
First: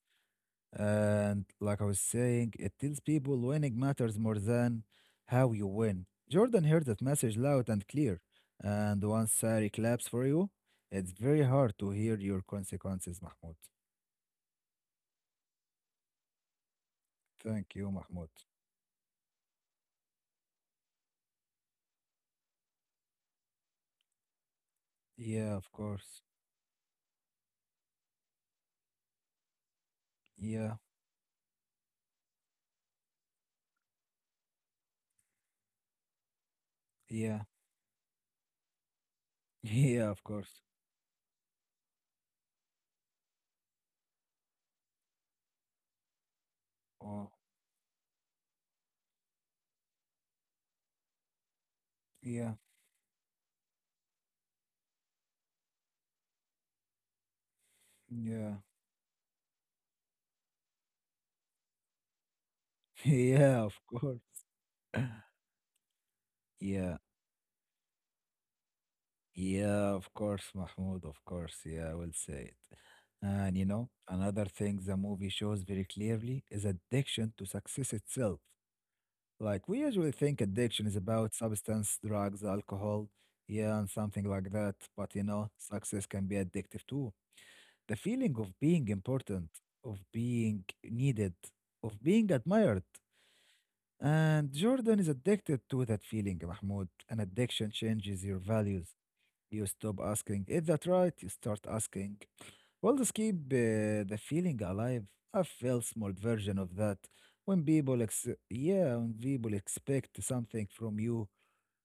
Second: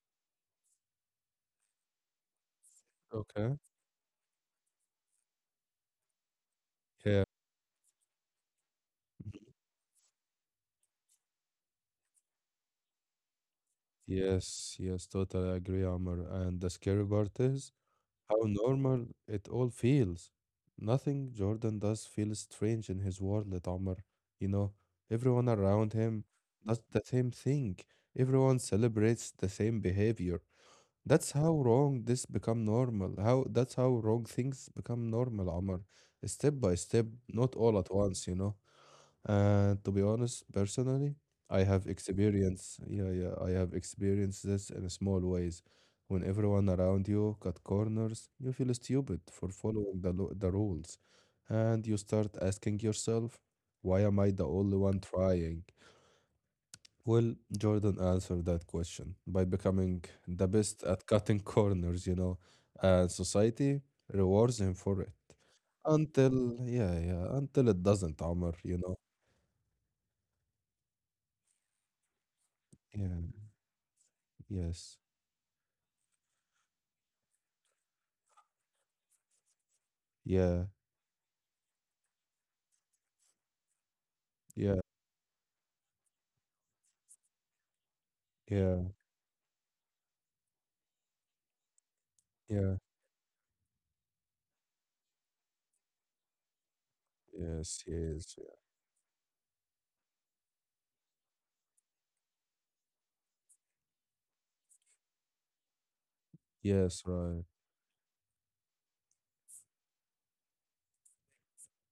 A: And like I was saying, it tells people
B: Okay.
A: winning matters more than how you win. Jordan heard that
B: Yeah.
A: message loud and clear. And once Sari claps for you, it's very hard to hear your consequences, Mahmoud.
B: Yes, yes, totally agree, Amr. And the scary part is
A: Thank you,
B: how
A: Mahmoud.
B: normal it all feels. Nothing Jordan does feels strange in his world, Amr. You know, everyone
A: Yeah,
B: around
A: of
B: him
A: course.
B: does the same thing. Everyone celebrates the same behavior.
A: Yeah,
B: That's how wrong this become normal. How That's how wrong things become normal, Omar. Step by step, not all
A: yeah,
B: at once. And to be honest,
A: yeah, of course.
B: personally, I have experience. Yeah, yeah, I have experienced this in small ways. When everyone around you cut
A: Oh,
B: corners, you feel stupid for following the rules, and you start asking
A: yeah,
B: yourself, "Why am I the only one trying?" Well, Jordan answered that question
A: yeah,
B: by becoming the best at cutting corners, and society
A: yeah,
B: rewards
A: of
B: him for it
A: course.
B: until, yeah, yeah, until it
A: Yeah.
B: doesn't, Amr.
A: Yeah, of course, Mahmoud, of course. Yeah, I
B: Yeah,
A: will say it. And you know,
B: yes,
A: another thing the movie shows very clearly is addiction to success itself. Like, we
B: yeah,
A: usually think addiction is about substance, drugs, alcohol, yeah, and
B: yeah,
A: something like that. But success can be addictive too. The feeling
B: yeah,
A: of being important, of being needed, of being
B: yeah,
A: admired. And Jordan is addicted to that feeling, Mahmoud. An addiction
B: yes,
A: changes
B: yes,
A: your
B: yeah.
A: values you stop asking, is that right? You start asking, will this keep the feeling alive? I feel small version of that.
B: Yes, right,
A: When people, yeah, when people expect something from you,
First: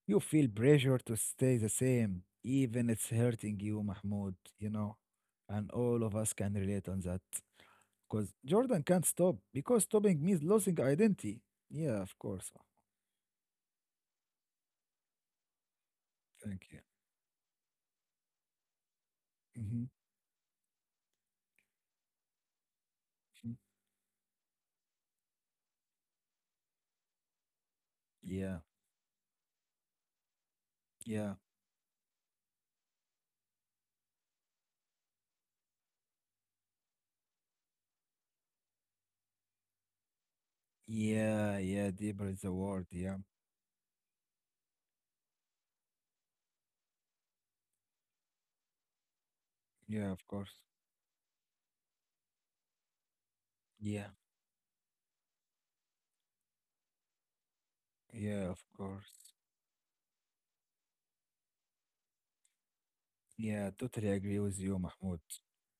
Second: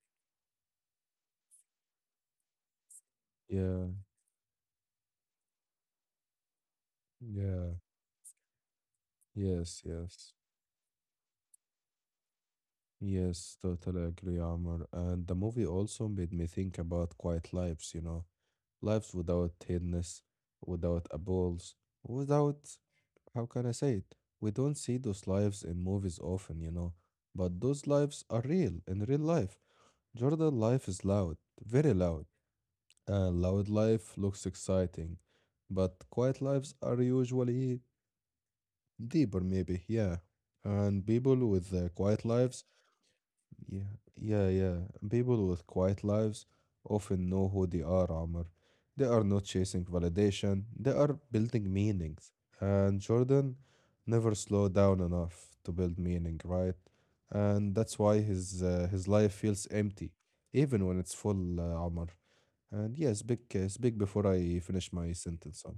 A: you feel pressure to stay the same, even it's hurting you,
B: yeah,
A: Mahmoud, you know? And all of us can relate on that.
B: yeah,
A: Because Jordan can't stop,
B: yes,
A: because stopping
B: yes.
A: means losing identity. Yeah, of course. Oh.
B: Yes, totally agree, Amr. And the movie also made me
A: Thank
B: think
A: you.
B: about quiet lives. Lives without
A: Hmm.
B: hiddenness, without apples, without how can I say it? We don't see those lives in movies often, but those lives are
A: Yeah,
B: real in real life. Jordan life is
A: yeah.
B: loud, very loud. Loud life looks exciting, but quiet lives are usually deeper, maybe, yeah. And people
A: Yeah,
B: with
A: yeah,
B: quiet
A: deeper is the
B: lives
A: word. Yeah.
B: yeah, yeah, yeah. People with quiet lives often know who they are, Amr. They are not chasing
A: Yeah, of course.
B: validation, they are building meanings. And Jordan
A: Yeah.
B: never slowed down enough to build meaning, right? And that's why
A: Yeah, of
B: his
A: course.
B: life feels empty, even when it's full, Amr. And yeah, speak,
A: Yeah,
B: uh, speak
A: totally
B: before
A: agree with
B: I
A: you,
B: finish my
A: Mahmoud.
B: sentence on.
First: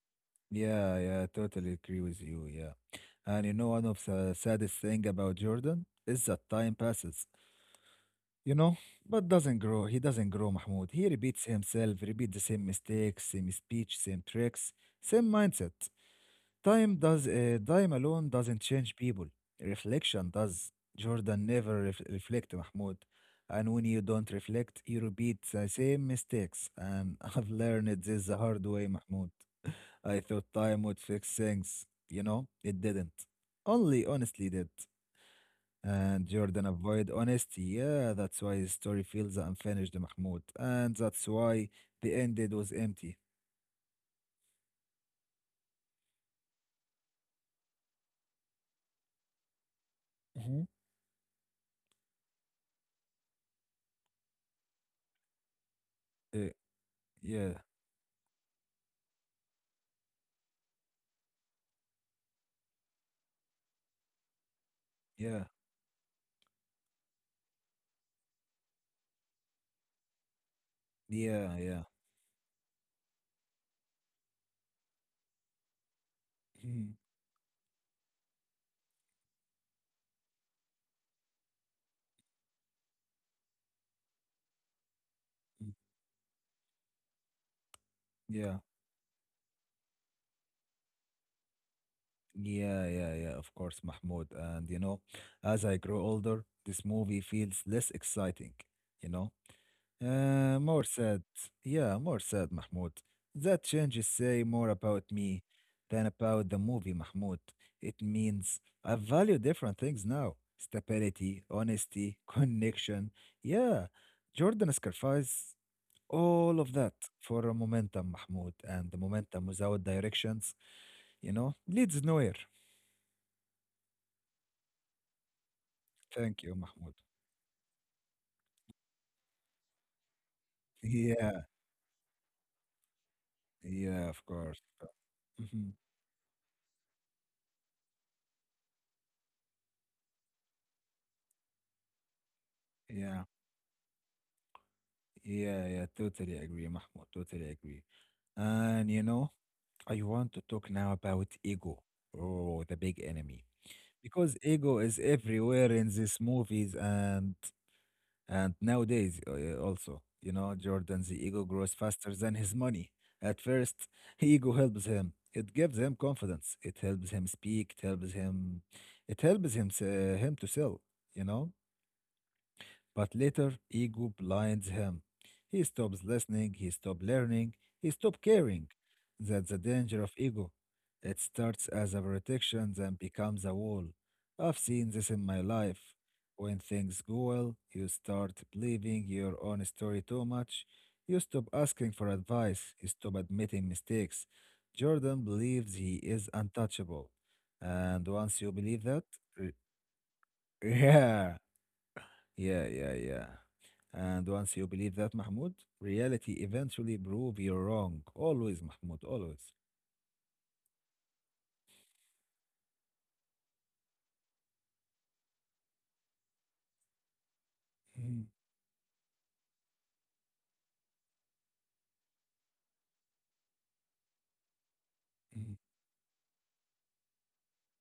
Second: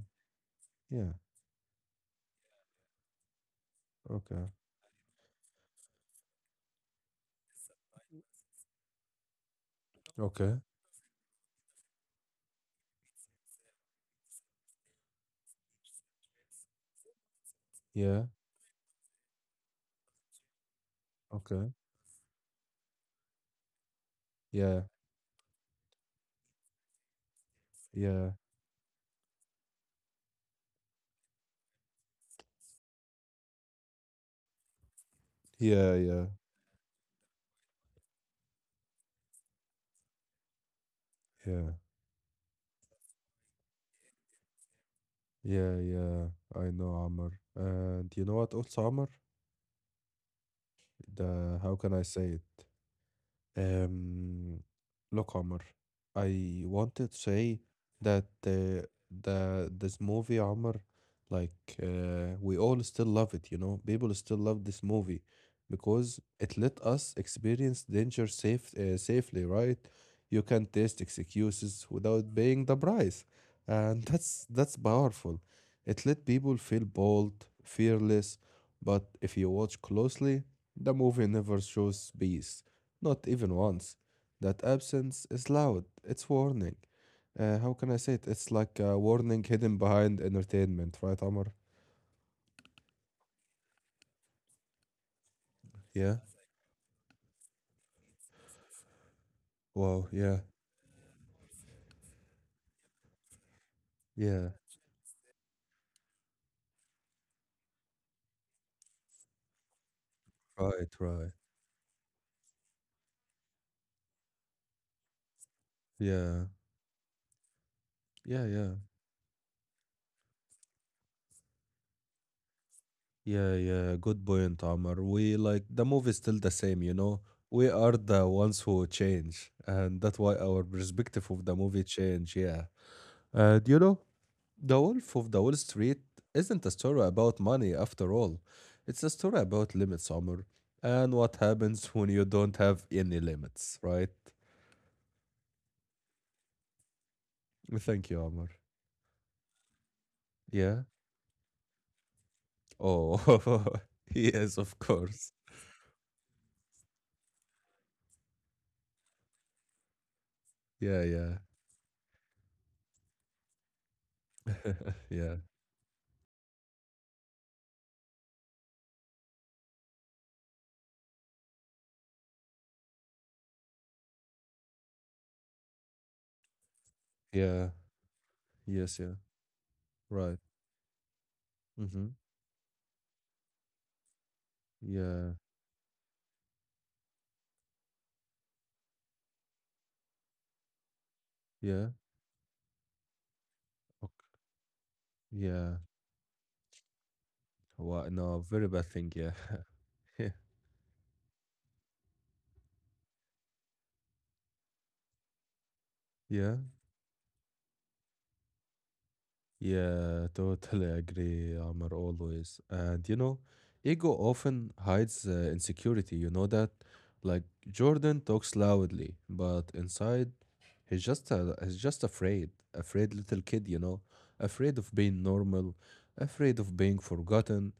A: Yeah,
B: Yeah,
A: yeah, totally agree with you. Yeah. And you know, one of the
B: okay.
A: saddest thing about Jordan is that time passes, you know, but doesn't grow. He doesn't grow,
B: Okay.
A: Mahmoud. He repeats himself, repeats the same mistakes, same speech, same tricks, same mindset. Time
B: Yeah,
A: alone doesn't change people. Reflection does. Jordan
B: okay.
A: never reflect, Mahmoud. And when you don't reflect,
B: Yeah,
A: you repeat the same mistakes. And I've learned this
B: yeah,
A: the hard way, Mahmoud. I thought time would fix things. You know, it didn't. Only honestly did.
B: yeah, yeah,
A: And Jordan avoid honesty. Yeah, that's why his story feels unfinished, Mahmoud. And that's
B: yeah.
A: why the ended was empty.
B: Yeah, yeah, I know Amr. And you know what also Amr?
A: Hmm.
B: The How can I say it? Um, Look, Omar,
A: Uh,
B: I wanted to
A: yeah,
B: say that the this movie, Omar, like we all still love it. People still love this movie
A: yeah,
B: because it let us experience danger safely, right? You can taste
A: yeah, yeah.
B: excuses without paying the price, and that's powerful. It let people feel
A: Mhm.
B: bold, fearless, but if you watch closely, the movie never shows peace not even once. That absence is loud. It's warning. How can I say it? It's
A: Yeah,
B: like a warning hidden behind entertainment, right, Amar?
A: yeah, yeah, yeah, of course, Mahmoud. And you know, as I grow
B: Yeah.
A: older, this movie feels less exciting, you know?
B: Wow. Yeah.
A: More sad. Yeah, more sad, Mahmoud. That changes say
B: Yeah.
A: more about me than about the movie, Mahmoud. It means I value different things now.
B: Right. Right.
A: Stability, honesty, connection. Yeah, Jordan sacrificed
B: Yeah.
A: all of that for a momentum,
B: Yeah.
A: Mahmoud.
B: Yeah.
A: And the momentum without directions, leads nowhere.
B: Yeah. Yeah. Good point, Amar. We like the movie's still
A: Thank
B: the
A: you,
B: same,
A: Mahmoud.
B: you know. We are the ones who change, and that's why our perspective
A: Yeah,
B: of the movie change. Yeah. And
A: yeah, of course.
B: The
A: Uh,
B: Wolf of the Wall
A: mhm.
B: Street isn't a story about money after all. It's a story about limits, Omar, and what happens when you don't have any
A: Yeah,
B: limits, right?
A: yeah, yeah, totally agree, Mahmoud. Totally agree.
B: Thank you, Omar.
A: And you know, I want to talk
B: Yeah?
A: now about ego, oh, the big enemy,
B: Oh,
A: because
B: yes,
A: ego
B: of
A: is
B: course.
A: everywhere in these movies and nowadays also. You know,
B: Yeah,
A: Jordan's
B: yeah.
A: ego grows faster than his money. At first, ego helps him.
B: yeah,
A: It gives him confidence. It helps him speak. It helps him. It helps him to sell. You know But later, ego blinds him. He stops listening, he stops learning,
B: yeah.
A: he stops caring.
B: Yes, yeah.
A: That's the danger of
B: Right.
A: ego. It starts as a
B: Mm-hmm.
A: protection, then becomes a wall. I've seen this in
B: Yeah,
A: my life. When things go well, you start believing your own story too much. You stop
B: yeah.
A: asking for advice, you stop admitting
B: Okay.
A: mistakes. Jordan believes
B: Yeah.
A: he is untouchable. And
B: What?
A: once
B: No,
A: you
B: very
A: believe
B: bad
A: that,
B: thing, yeah. Yeah.
A: yeah, yeah, yeah, yeah. And once you believe that, Mahmoud, reality
B: Yeah.
A: eventually prove you wrong. Always, Mahmoud, always.
B: Yeah, totally agree, Amr, always. And ego often hides insecurity, you know that? Like Jordan
A: Mm,
B: talks loudly, but inside he's just afraid little kid, afraid of being
A: mm,
B: normal, afraid of being forgotten,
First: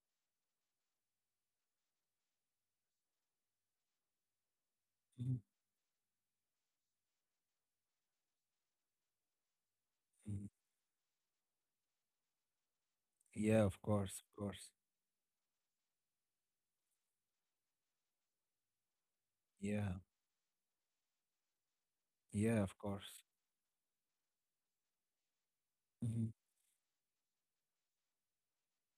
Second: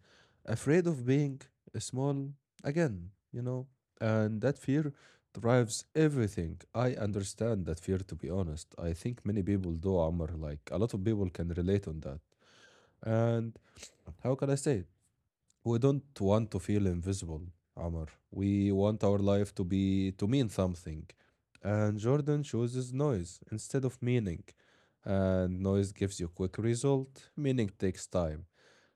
B: afraid of being small again. And that fear
A: mm,
B: drives everything. I understand that fear, to be honest. I think many people do, Amr.
A: mm,
B: Like a lot of people can relate on that. And
A: yeah, of course, of
B: how can I
A: course.
B: say it? We don't want to feel invisible, Amr. We want our life to
A: Yeah,
B: be to mean something. And Jordan
A: yeah, of
B: chooses
A: course.
B: noise instead of meaning. And noise gives you
A: Mm.
B: quick result. Meaning takes time.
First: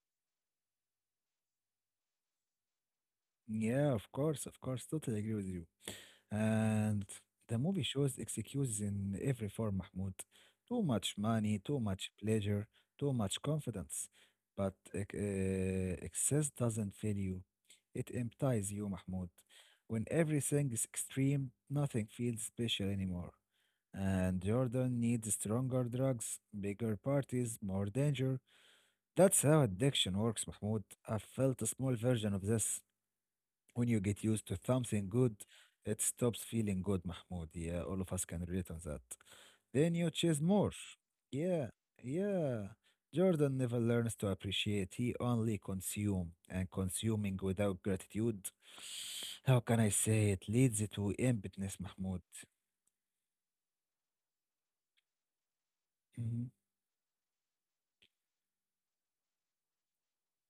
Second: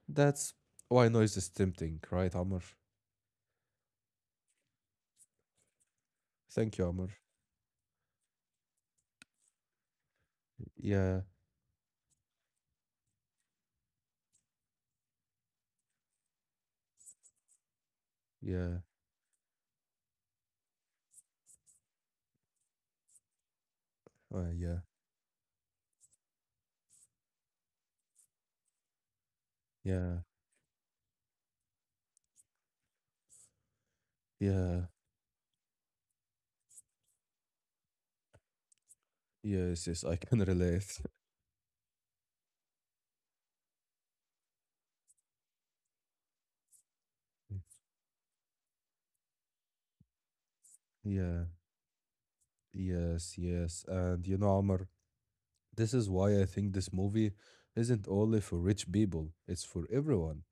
B: That's why noise is tempting, right, Amr?
A: Yeah, of course, of course. Totally agree with you.
B: Thank you,
A: And
B: Amr.
A: the movie shows excuses in every form, Mahmoud. Too much
B: Yeah,
A: money, too much pleasure, too much confidence. But excess doesn't fill you, it empties
B: yeah,
A: you, Mahmoud. When everything is extreme, nothing feels special anymore. And
B: yeah,
A: Jordan needs stronger drugs, bigger parties, more danger. That's how addiction
B: yeah,
A: works, Mahmoud. I felt a small version of this when you get used to
B: yeah.
A: something good, it stops feeling good, Mahmoud. Yeah, all of us can relate on that.
B: Yes,
A: Then
B: yes,
A: you
B: I can
A: chase more.
B: relate.
A: Yeah, yeah. Jordan never learns to appreciate. He only consume and consuming without gratitude. How can I say it? Leads to
B: Yeah,
A: emptiness, Mahmoud.
B: yes, yes. And, Amr, this is why I
A: Mhm.
B: think this movie isn't only for rich people, it's for everyone.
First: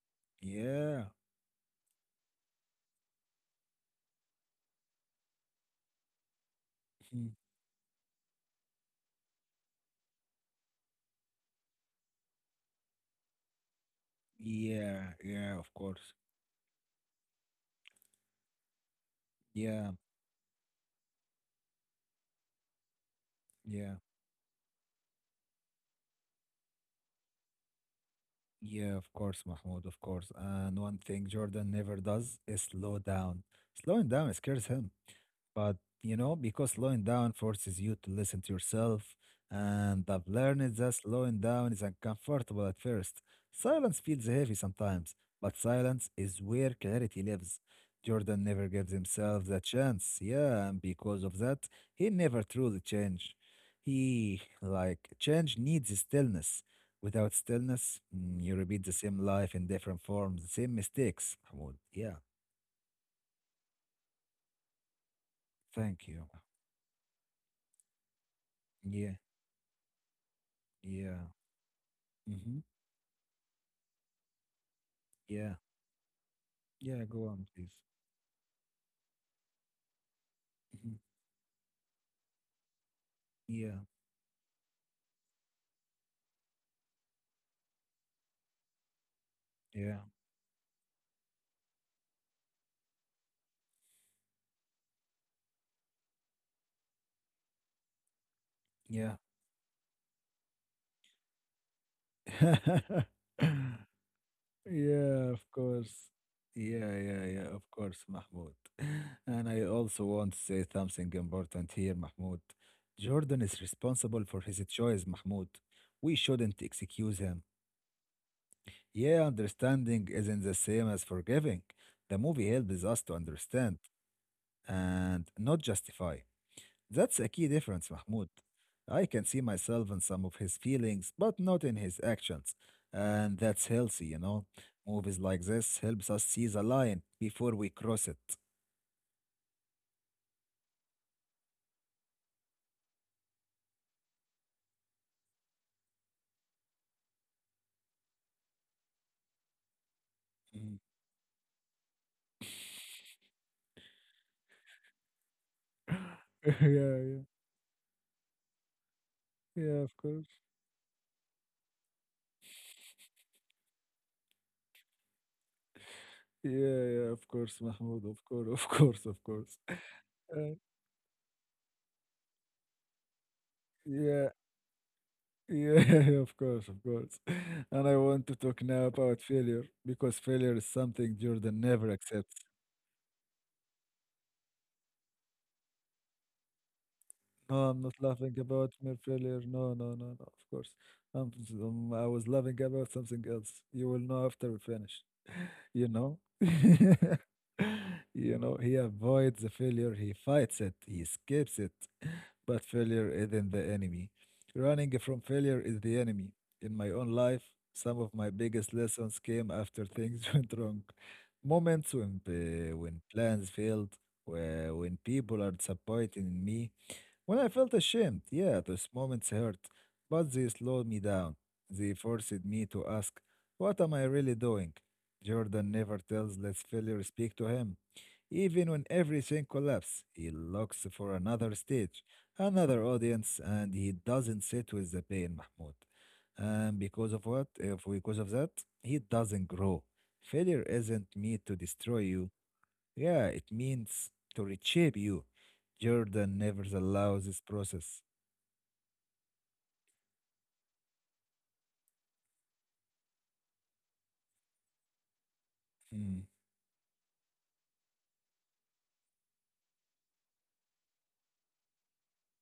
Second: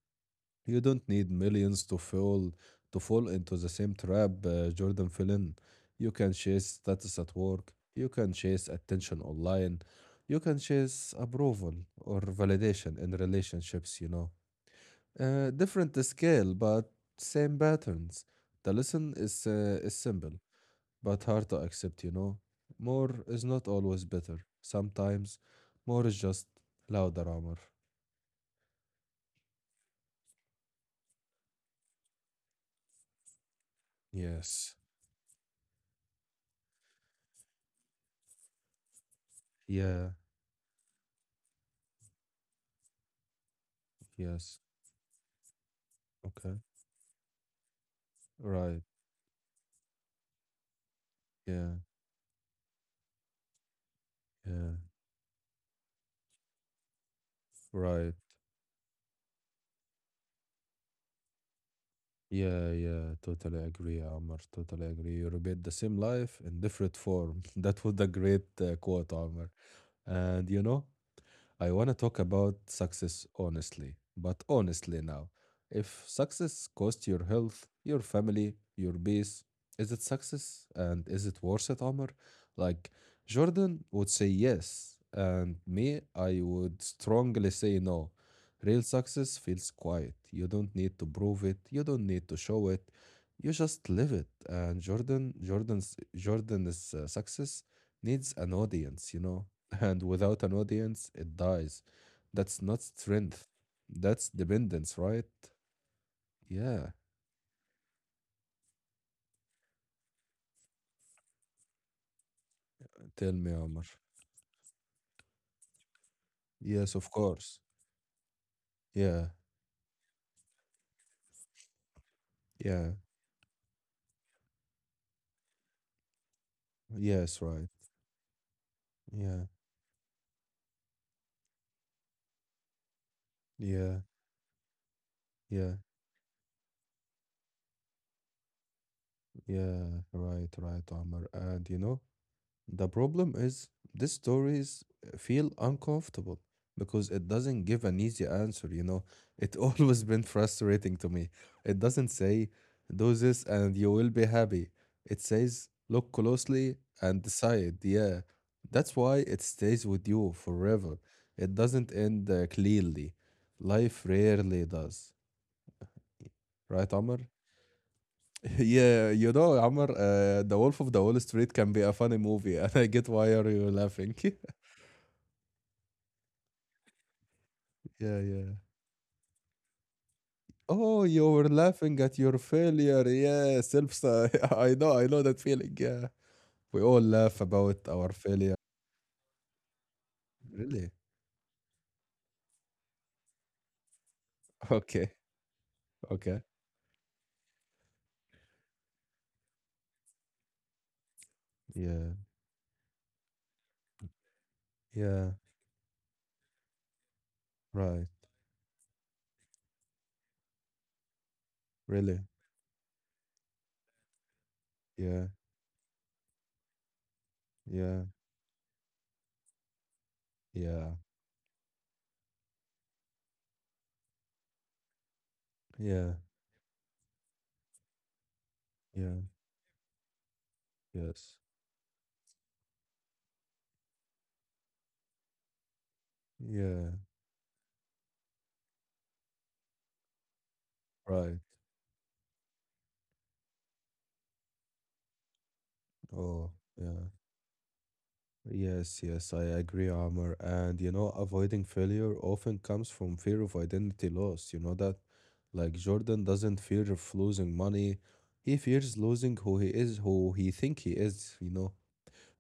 B: You
A: Yeah.
B: don't need millions to fall into the same trap Jordan fell in. You can chase status
A: Mhm.
B: at work, you can chase attention online, you can chase approval or validation in relationships.
A: Yeah,
B: Uh,
A: yeah, of
B: different
A: course.
B: scale but same patterns. The lesson is uh,
A: Yeah,
B: is simple but hard to accept. More is not
A: yeah.
B: always better. Sometimes more is just louder armor.
A: Yeah, of course, Mahmoud, of course. And one thing Jordan never does is slow down. Slowing down scares
B: Yes.
A: him. But, because slowing down forces you to listen to yourself,
B: Yeah.
A: and I've learned that slowing down is uncomfortable at first. Silence feels
B: Yes.
A: heavy sometimes, but silence is
B: Okay.
A: where clarity lives. Jordan never
B: Right.
A: gives himself that chance. Yeah, and because of that,
B: Yeah.
A: he never truly changed. He,
B: Yeah.
A: like, change needs stillness. Without stillness,
B: Right.
A: you repeat the same life in different forms, the same mistakes. Mahmoud. Yeah,
B: Yeah. Yeah. Totally agree, Amr. Totally agree. You repeat the same
A: thank you.
B: life in different form. That was the great quote,
A: Yeah,
B: Amr. And
A: yeah.
B: I want to talk about
A: Hmm.
B: success honestly, but honestly now.
A: Yeah.
B: If success
A: Yeah.
B: costs your
A: Go on,
B: health,
A: please.
B: your family, your peace, is it success
A: Mhm.
B: and is it worth it, Omar? Like
A: Yeah.
B: Jordan would say yes, and me, I would strongly say no. Real success feels
A: Yeah.
B: quiet. You don't need to prove it, you don't need to show it. You just live it. And Jordan's success needs an audience,
A: Yeah.
B: you know. And without an audience, it dies. That's not strength. That's dependence, right?
A: yeah. Of course.
B: Yeah.
A: Yeah. Yeah. Yeah. Of course, Mahmoud. And I also want to say something important here, Mahmoud.
B: Tell
A: Jordan
B: me,
A: is
B: Omar.
A: responsible for his choice, Mahmoud. We shouldn't
B: Yes, of
A: excuse him.
B: course.
A: Yeah,
B: Yeah.
A: understanding isn't the same as forgiving. The movie helps
B: Yeah.
A: us to understand and not justify. That's a
B: Yes,
A: key
B: right.
A: difference, Mahmoud. I can see
B: Yeah.
A: myself in some of his feelings, but not in his actions. And that's
B: Yeah.
A: healthy. Movies like
B: Yeah.
A: this helps us see the line before we cross it.
B: Yeah. Right, right, Omar. And the problem is these stories feel uncomfortable because it doesn't give an easy answer. It always been
A: Mm.
B: frustrating to me. It doesn't say do this and you will be happy. It says look
A: yeah,
B: closely and
A: yeah,
B: decide. Yeah. That's why it
A: yeah,
B: stays
A: of
B: with
A: course.
B: you forever. It doesn't end cleanly. Life rarely does.
A: Yeah,
B: Right,
A: yeah, of
B: Amr?
A: course, Mahmoud, of course, of course,
B: Yeah,
A: of course.
B: Amr,
A: Uh,
B: The Wolf of the Wall Street can be a funny movie, and I get why are you laughing.
A: yeah, yeah, of course, of course.
B: Yeah,
A: And I
B: yeah.
A: want to talk now about failure because failure is
B: Oh, you
A: something
B: were
A: Jordan
B: laughing at
A: never
B: your
A: accepts.
B: failure. Yeah, self. I know that feeling. Yeah, we all laugh
A: No,
B: about
A: I'm
B: our
A: not laughing
B: failure.
A: about my failure. No, no, no, no, of course.
B: Really?
A: I was laughing about something else. You will know after we finish,
B: Okay,
A: you know?
B: okay.
A: You know, he avoids the failure, he fights it, he escapes it.
B: Yeah,
A: But failure isn't the enemy. Running from
B: yeah.
A: failure is the enemy. In my own life, some
B: Right.
A: of my biggest lessons came after things went wrong. Moments when,
B: Really?
A: uh, when plans failed, when
B: Yeah,
A: people are disappointed in me when I felt
B: yeah,
A: ashamed, yeah, those moments hurt, but they slowed
B: yeah,
A: me down. They forced me to ask, what am I really doing? Jordan never
B: yeah,
A: tells let failure speak to him. Even when
B: yeah.
A: everything collapses, he looks for
B: Yes.
A: another stage, another audience, and he doesn't sit with the pain, Mahmoud. And
B: Yeah.
A: because of what? If because of that, he doesn't grow. Failure isn't
B: Right.
A: meant to destroy you. Yeah, it means to reshape you. Jordan
B: Oh,
A: never
B: yeah.
A: allows this process.
B: Yes, yes, I agree, Amr. And avoiding failure often comes from fear of identity loss. You know that? Like Jordan
A: Hmm.
B: doesn't fear of losing money. He fears losing who he is, who he think he is.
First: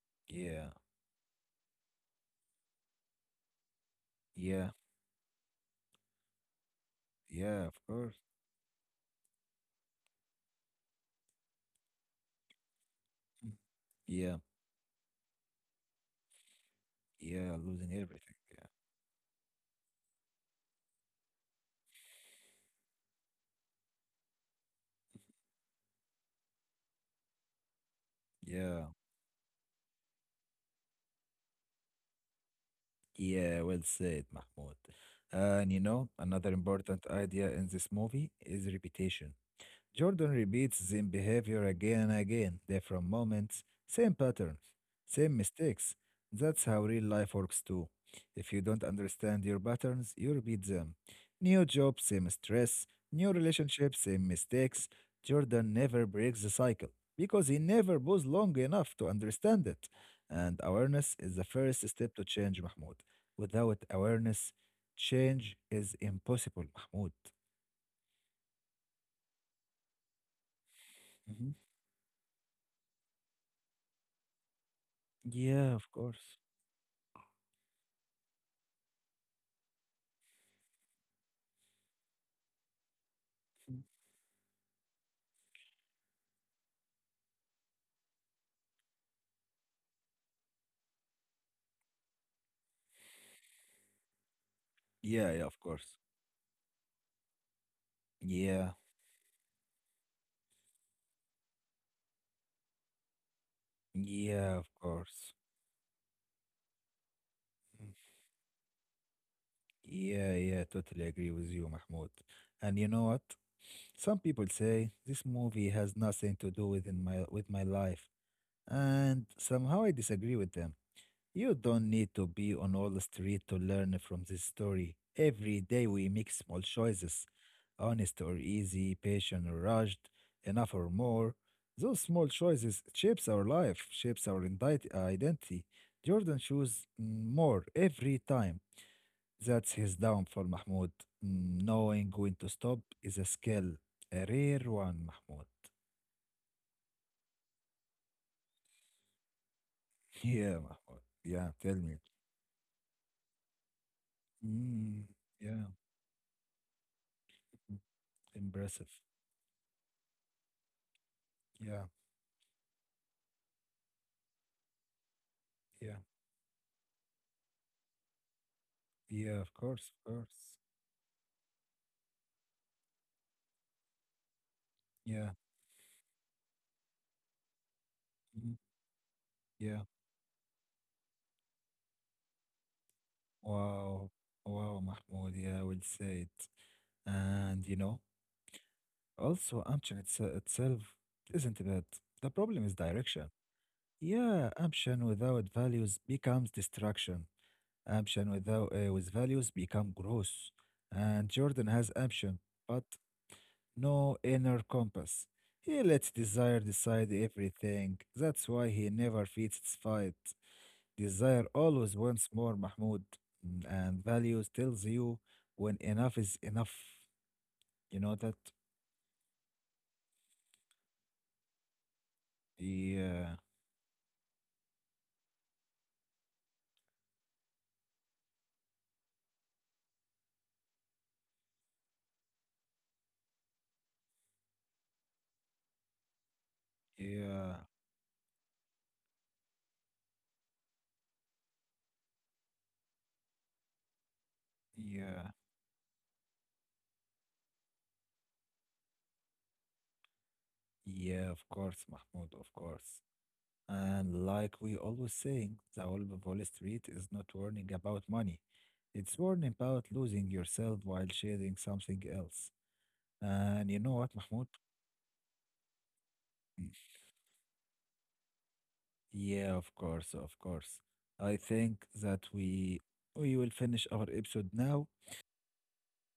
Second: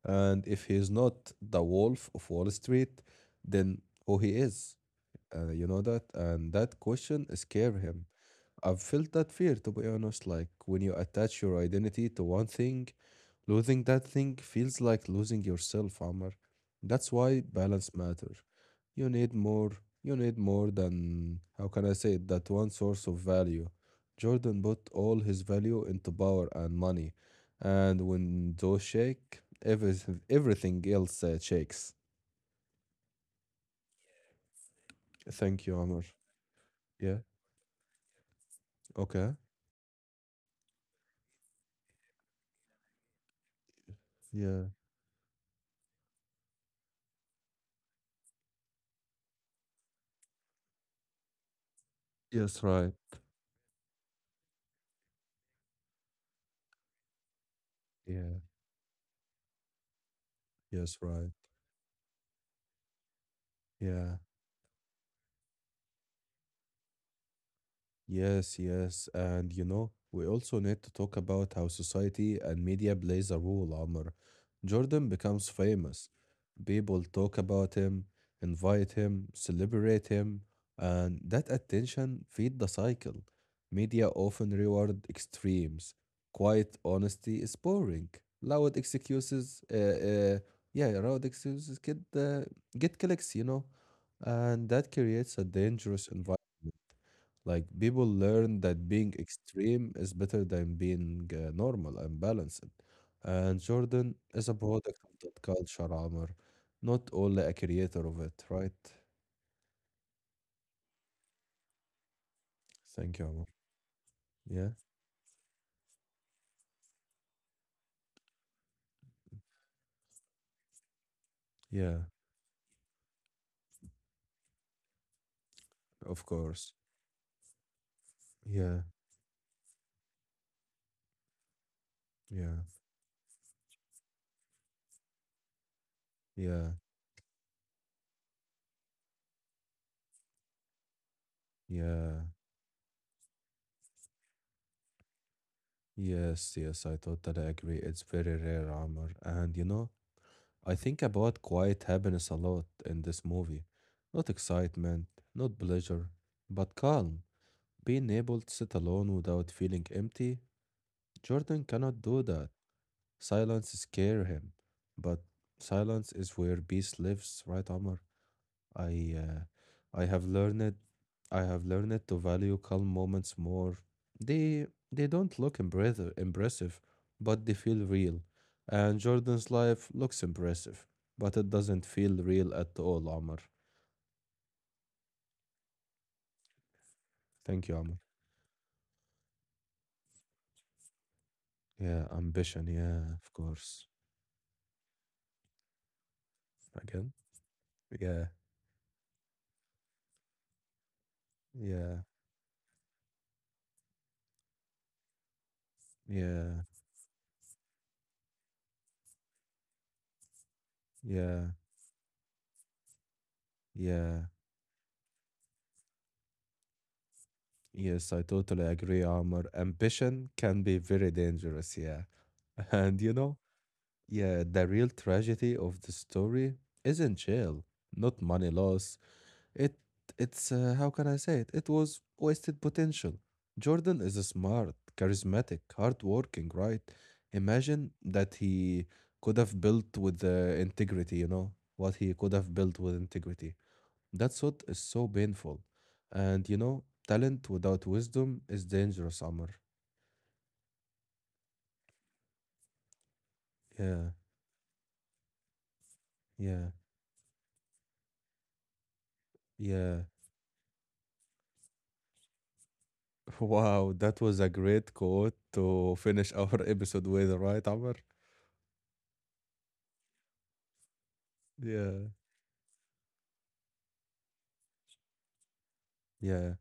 B: And if
A: Yeah,
B: he is not the wolf of Wall Street, then who he
A: yeah,
B: is. You know that? And that question
A: yeah,
B: scare
A: of
B: him.
A: course.
B: I've felt that fear, to be honest. Like when you attach your identity to one thing,
A: Hmm.
B: losing that thing
A: Yeah,
B: feels like losing yourself, Amr. That's why
A: yeah,
B: balance
A: losing everything.
B: matters.
A: Yeah,
B: You need more. You need more than, how can I say it, that one source of value. Jordan put all his value into power and money. And when those
A: yeah,
B: shake, everything else shakes.
A: yeah, well said, Mahmoud.
B: Thank
A: And
B: you,
A: you
B: Amr.
A: know, another important
B: Yeah.
A: idea in this movie is
B: Okay.
A: reputation. Jordan repeats same behavior again and again, different moments, same patterns,
B: Yeah.
A: same mistakes. That's how real life works too. If you don't understand your patterns, you repeat them. New job, same
B: Yes,
A: stress,
B: right.
A: new relationship, same mistakes. Jordan never breaks the cycle because he never was
B: Yeah.
A: long enough to understand it. And
B: Yes,
A: awareness
B: right.
A: is the first step to change, Mahmoud. Without
B: Yeah.
A: awareness, change is impossible, Mahmoud.
B: Yes, yes. And we also need to talk
A: Mhm.
B: about how society and media plays a role, Amr. Jordan becomes
A: Yeah, of
B: famous.
A: course.
B: People talk about him, invite him, celebrate him, and that attention feed the cycle. Media often reward extremes. Quiet honesty is boring. Loud excuses, yeah, loud excuses get clicks, and that
A: Yeah,
B: creates a
A: yeah, of course.
B: dangerous environment. Like people learn
A: Yeah,
B: that being extreme is better than being normal and balanced. And Jordan is a
A: yeah, of
B: product of
A: course.
B: that culture, Amr, not only a
A: Mm.
B: creator of it, right?
A: Yeah, yeah, totally agree with you, Mahmoud. And you know
B: Thank you,
A: what?
B: Amr.
A: Some people
B: Yeah,
A: say this movie has nothing to do with my life, and somehow I disagree with them. You don't
B: yeah,
A: need to be on all the street to learn from this story. Every day we
B: of
A: make small
B: course.
A: choices, honest or
B: Yeah,
A: easy, patient or rushed, enough or more. Those small
B: yeah,
A: choices shapes our life, shapes our identity. Jordan
B: yeah,
A: chose more every time. That's his downfall, Mahmoud. Knowing
B: yeah.
A: when to stop is a skill, a rare one, Mahmoud.
B: Yes, yes, I totally agree. It's very rare, Amr. And
A: Yeah,
B: I think
A: Mahmoud.
B: about
A: Yeah, tell
B: quiet
A: me.
B: happiness a lot in this movie. Not excitement,
A: Mm,
B: not
A: yeah,
B: pleasure, but calm. Being able to sit
A: impressive.
B: alone without feeling empty, Jordan
A: Yeah,
B: cannot do that. Silence scare him, but
A: yeah.
B: silence is where peace lives, right, Amr? I, uh,
A: Yeah, of course, of
B: I have
A: course.
B: learned, I have learned to value calm moments more. They, they
A: Yeah,
B: don't look impressive, but they feel real.
A: mm,
B: And Jordan's
A: yeah.
B: life looks impressive, but it doesn't feel real at all, Amr.
A: Wow, wow, Mahmoud. Yeah, I would say it.
B: Thank
A: And
B: you,
A: you
B: Amr.
A: know, also Amchan itself isn't bad.
B: Yeah,
A: The
B: ambition.
A: problem is
B: Yeah, of
A: direction.
B: course.
A: Yeah, Amchan without values becomes
B: Again.
A: destruction.
B: Yeah.
A: Amchan without with values become gross. And Jordan has
B: Yeah.
A: ambition, but no inner compass. He lets
B: Yeah,
A: desire decide everything. That's why he never feeds its fight.
B: yeah,
A: Desire always wants more, Mahmoud, and
B: yeah.
A: values tells you when enough is enough. You
B: Yes,
A: know
B: I
A: that?
B: totally agree, Amr. Ambition can be very dangerous, yeah. And
A: Yeah,
B: yeah, the real tragedy of the story isn't jail, not money loss. It it's how can I say it? It was wasted potential. Jordan is smart, charismatic, hardworking, right?
A: yeah,
B: Imagine that he could have built with integrity, what he could have built with integrity. That's what is so
A: yeah,
B: painful. And talent without wisdom is dangerous, Amr.
A: yeah, of course, Mahmoud, of course.
B: Yeah,
A: And like we always saying, the whole of Wall
B: yeah,
A: Street is not warning about money. It's warning about
B: yeah.
A: losing yourself while chasing something else. And you
B: Wow,
A: know what,
B: that was a
A: Mahmoud?
B: great quote to finish our episode with, right, Amr?
A: Yeah, of course, of course. I think
B: Yeah,
A: that we will finish our episode now.
B: yeah.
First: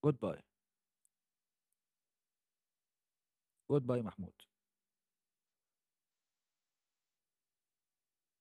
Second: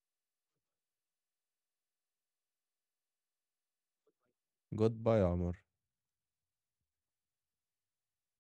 A: Goodbye. جود باي محمود
B: Goodbye, Amr.